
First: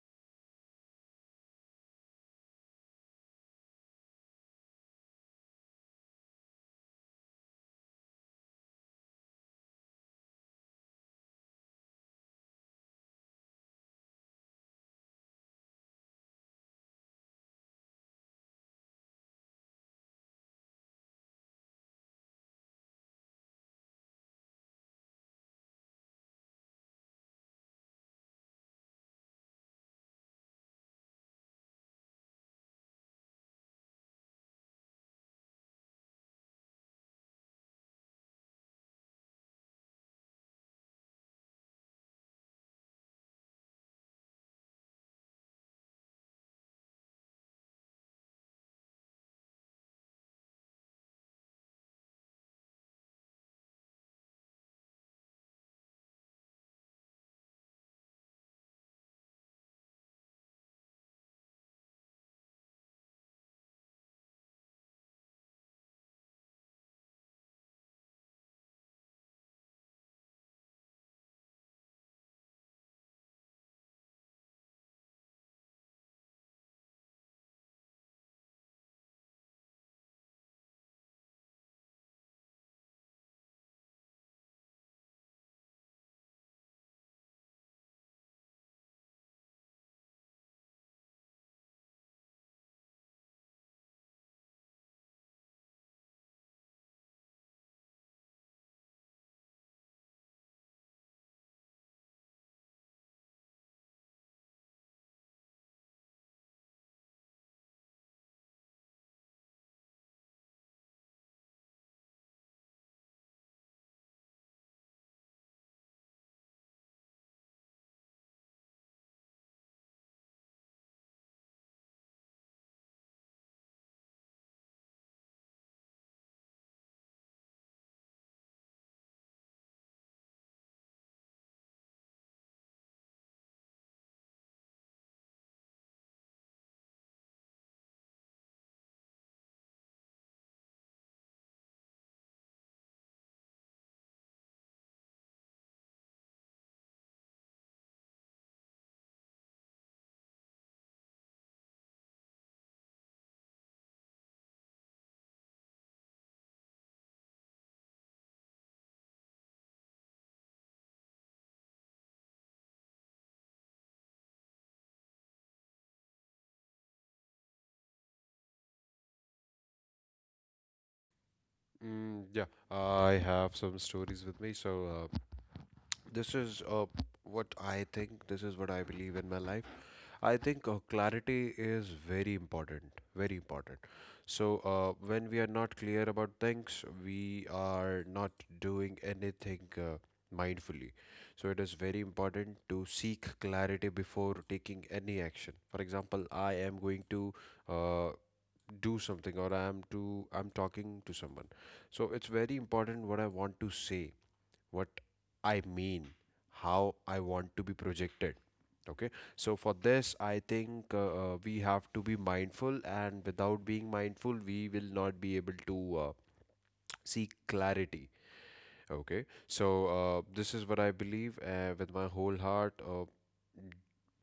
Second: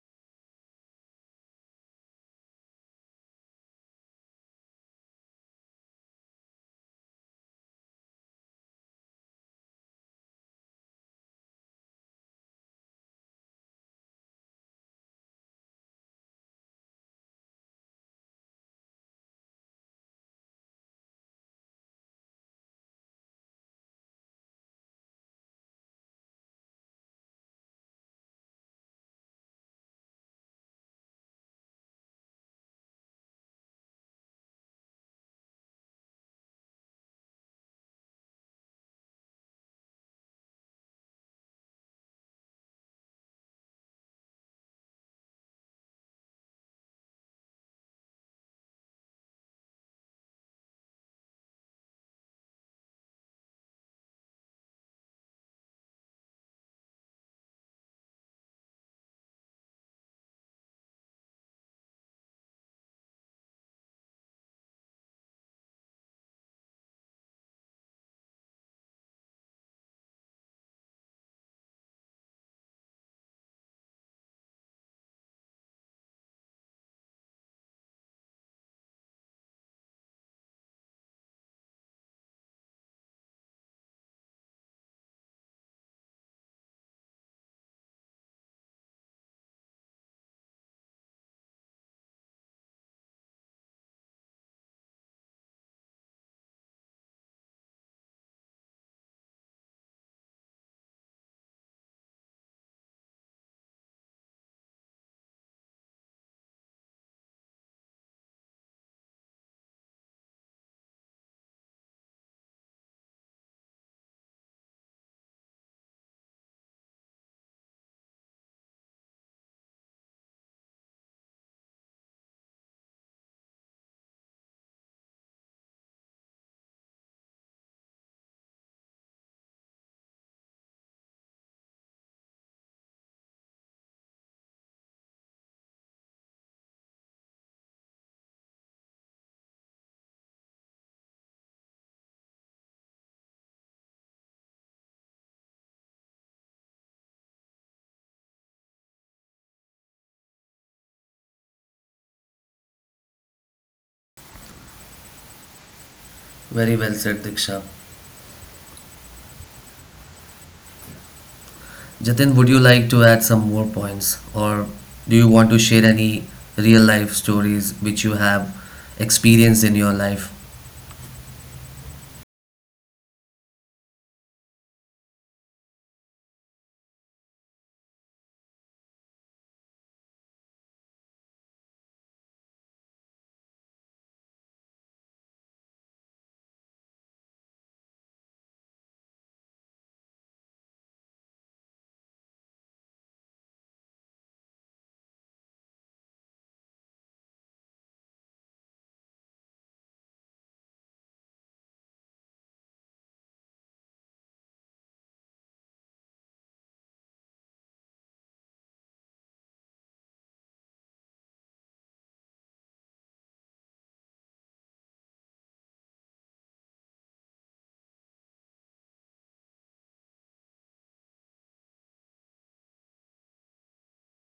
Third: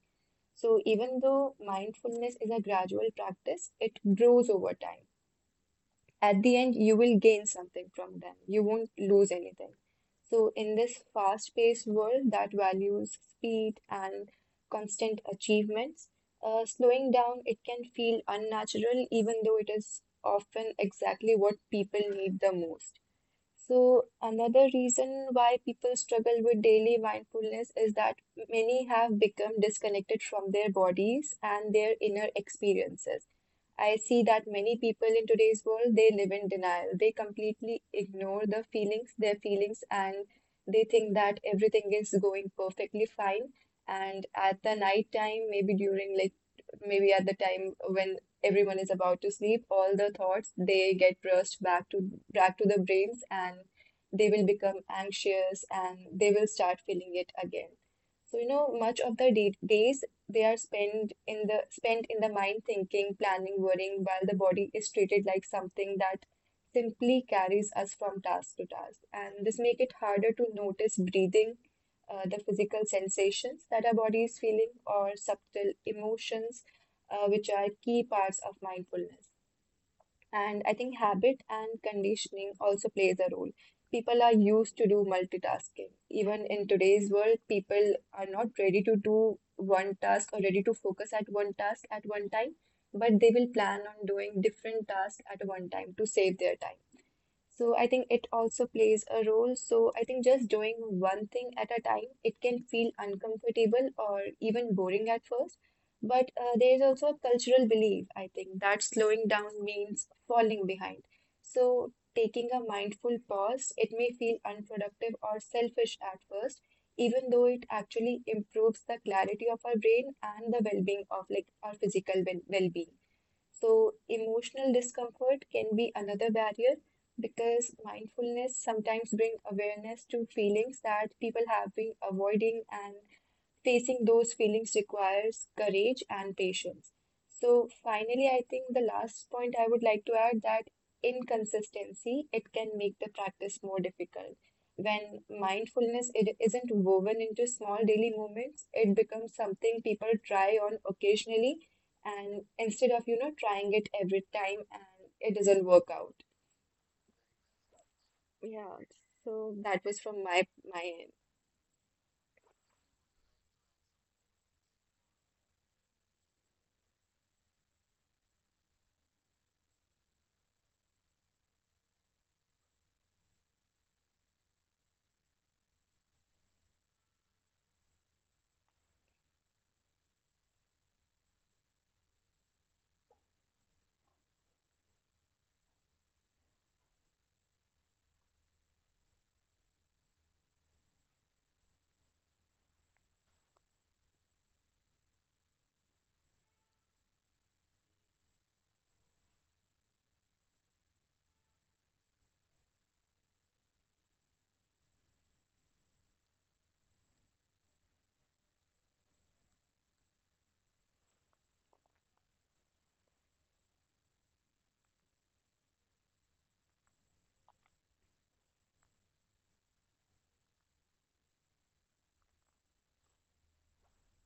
Speaker 2: So even though mindfulness is a gradual practice, it grows over time. At the end, you will gain something from them. You won't lose anything. So, in this fast-paced world that values speed and constant achievements, slowing down it can feel unnatural, even though it is often exactly what people need the most. So, another reason why people struggle with daily mindfulness is that many have become disconnected from their bodies and their inner experiences. I see that many people in today's world, they live in denial. They completely ignore the feelings, their feelings, and they think that everything is going perfectly fine. And at the night time, maybe during like maybe at the time when everyone is about to sleep, all the thoughts they get rushed back to back to the brains and they will become anxious and they will start feeling it again. So you know, much of the day days they are spent in the mind thinking, planning, worrying, while the body is treated like something that simply carries us from task to task. And this make it harder to notice breathing, the physical sensations that our body is feeling, or subtle emotions which are key parts of mindfulness. And I think habit and conditioning also plays a role. People are used to do multitasking. Even in today's world, people are not ready to do one task or ready to focus at one task at one time, but they will plan on doing different tasks at one time to save their time. So I think it also plays a role. So I think just doing one thing at a time, it can feel uncomfortable or even boring at first. But there is also a cultural belief, I think, that slowing down means falling behind. So taking a mindful pause, it may feel unproductive or selfish at first, even though it actually improves the clarity of our brain and the well-being of like our physical well-being. So, emotional discomfort can be another barrier because mindfulness sometimes bring awareness to feelings that people have been avoiding, and facing those feelings requires courage and patience. So finally, I think the last point I would like to add that inconsistency, it can make the practice more difficult. When mindfulness it isn't woven into small daily moments, it becomes something people try on occasionally and instead of, you know, trying it every time and it doesn't work out.
Speaker 1: Very well said, Diksha.
Speaker 2: Yeah, so that was from my
Speaker 1: Jatin, would you like to add some more points, or do you want to share any real life stories which you have experienced in your life?
Speaker 3: Mm, yeah, I have some stories with me. So this is what I think. This is what I believe in my life. I think clarity is very important, very important. So, when we are not clear about things, we are not doing anything mindfully. So, it is very important to seek clarity before taking any action. For example, I am going to uh, do something, or I'm talking to someone. So, it's very important what I want to say, what I mean, how I want to be projected. Okay, so for this, I think we have to be mindful, and without being mindful, we will not be able to seek clarity. Okay, so this is what I believe with my whole heart.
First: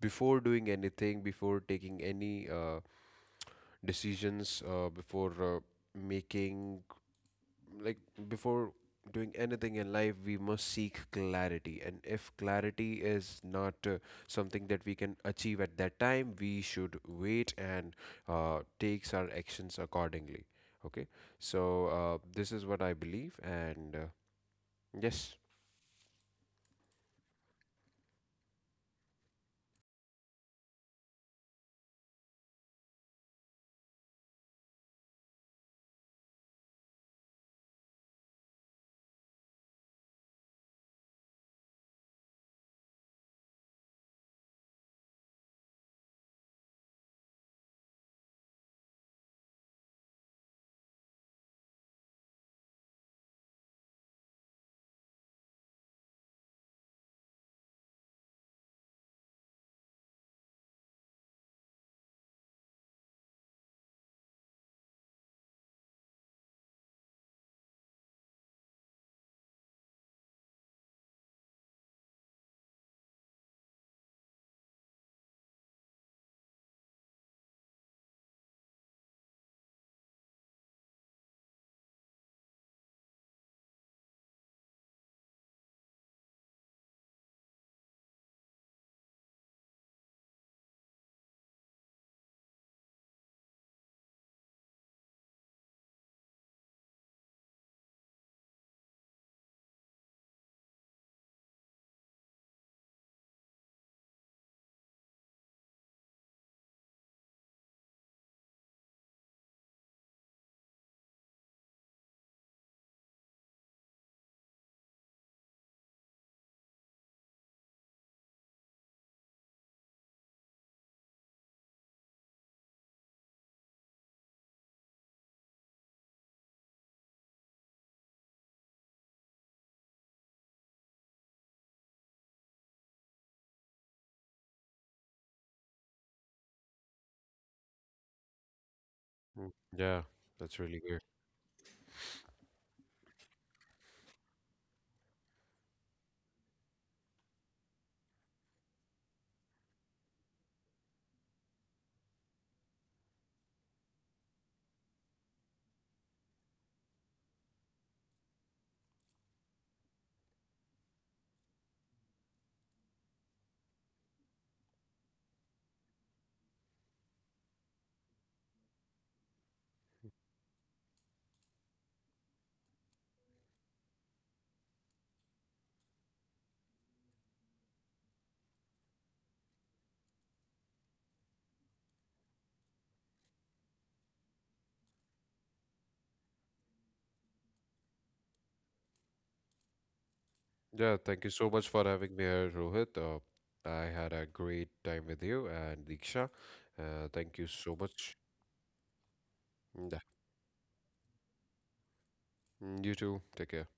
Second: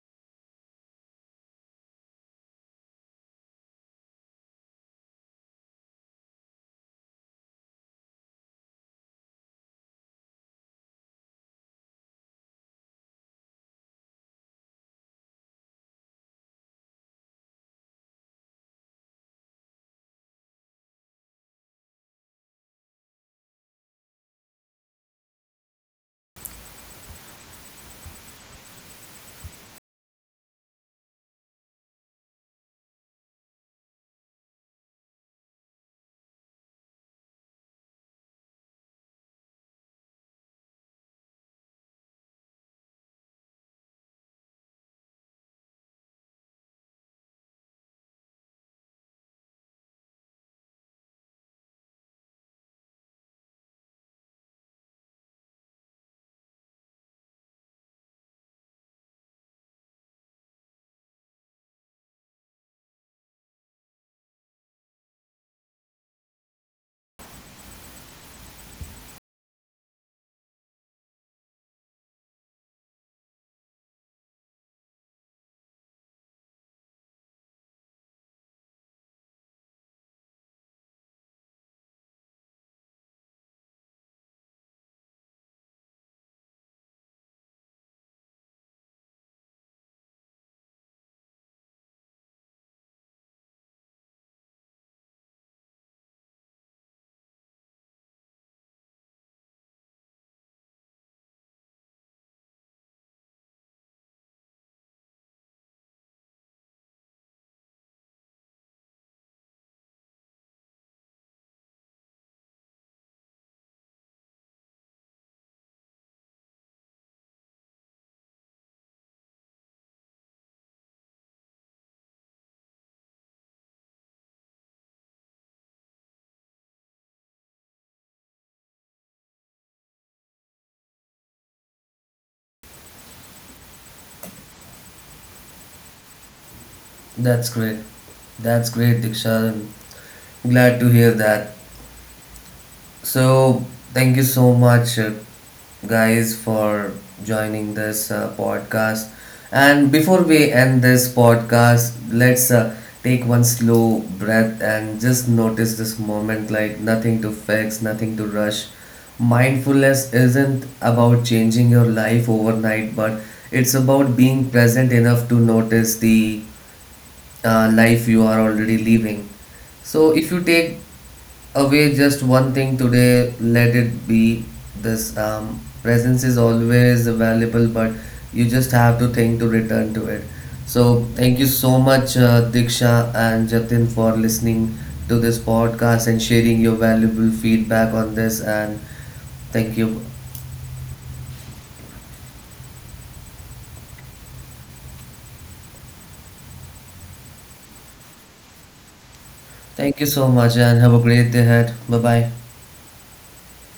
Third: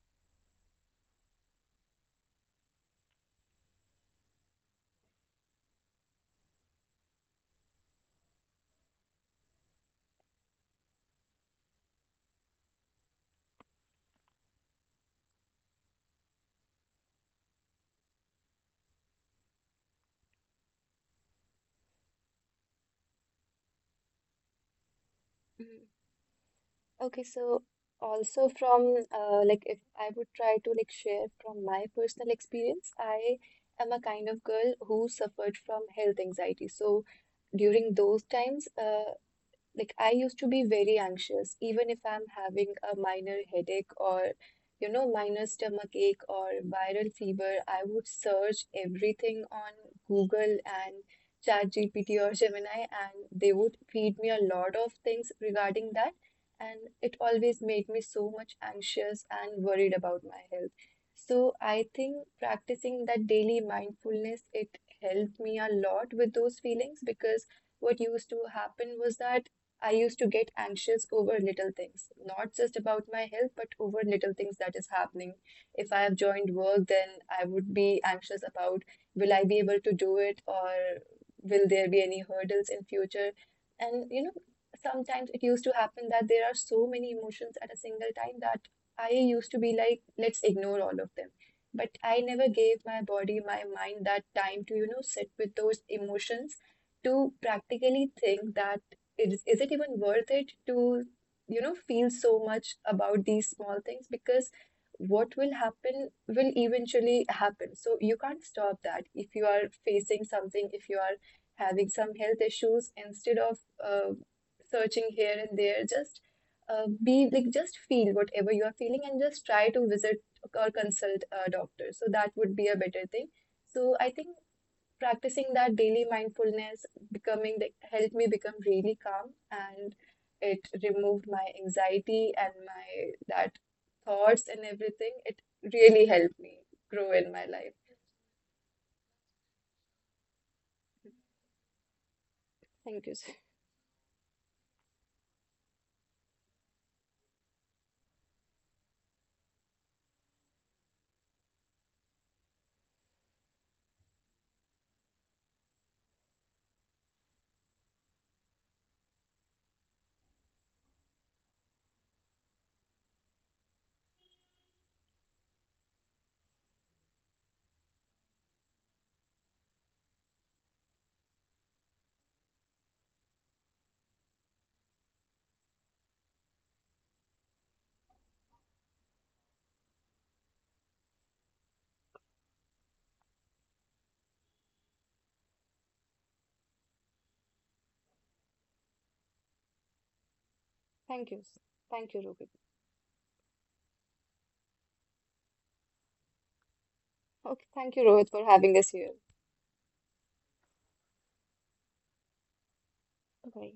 Speaker 3: Before doing anything, before taking any decisions, before making like before doing anything in life, we must seek clarity, and if clarity is not something that we can achieve at that time, we should wait and takes our actions accordingly. Okay, so this is what I believe, and yes.
Speaker 2: end. Okay, so also from like if I would try to like share from my personal experience, I am a kind of girl who suffered from health anxiety. So during those times, like I used to be very anxious, even if I'm having a minor headache or, you know, minor stomach ache or viral fever, I would search everything on Google and ChatGPT or Gemini, and they would feed me a lot of things regarding that. And it always made me so much anxious and worried about my health. So I think practicing that daily mindfulness, it helped me a lot with those feelings because what used to happen was that I used to get anxious over little things, not just about my health, but over little things that is happening. If I have joined work, then I would be anxious about will I be able to do it or will there be any hurdles in future? And you know, sometimes it used to happen that there are so many emotions at a single time that I used to be like, let's ignore all of them. But I never gave my body, my mind that time to, you know, sit with those emotions to practically think that is it even worth it to, you know, feel so much about these small things? Because what will happen will eventually happen. So you can't stop that. If you are facing something, if you are having some health issues, instead of uh, searching here and there, just be like just feel whatever you are feeling and just try to visit or consult a doctor. So that would be a better thing. So I think practicing that daily mindfulness helped me become really calm and it removed my anxiety and my that thoughts and everything, it really helped me grow in my
Speaker 1: That's
Speaker 2: life.
Speaker 1: great. That's great, Diksha.
Speaker 3: Mm, yeah,
Speaker 1: I'm
Speaker 3: that's
Speaker 1: glad
Speaker 3: really
Speaker 1: to
Speaker 3: good.
Speaker 1: hear that.
Speaker 2: Thank you.
Speaker 1: So, thank you so much, guys, for joining this podcast. And before we end this podcast, let's take one slow breath and just notice this moment like nothing to fix, nothing to rush. Mindfulness isn't about changing your life overnight, but it's about being present enough to notice the life you are already living. So if you take away just one thing today, let it be this presence is always available, but you just have to think to return to it. So thank you so much, Diksha and Jatin, for listening to this podcast and sharing your valuable feedback on this. And thank you,
Speaker 3: Yeah, thank you
Speaker 2: Thank you.
Speaker 3: so much for
Speaker 2: Thank
Speaker 3: having
Speaker 2: you,
Speaker 3: me
Speaker 2: Rohit.
Speaker 3: here, Rohit. I had a great time with you and Diksha. Thank you
Speaker 2: Okay,
Speaker 3: so
Speaker 2: thank you,
Speaker 3: much.
Speaker 2: Rohit, for having us here.
Speaker 1: thank
Speaker 3: Yeah.
Speaker 1: you so much, and have a great day ahead. Bye bye.
Speaker 3: Mm, you too, take care.
Speaker 2: Okay.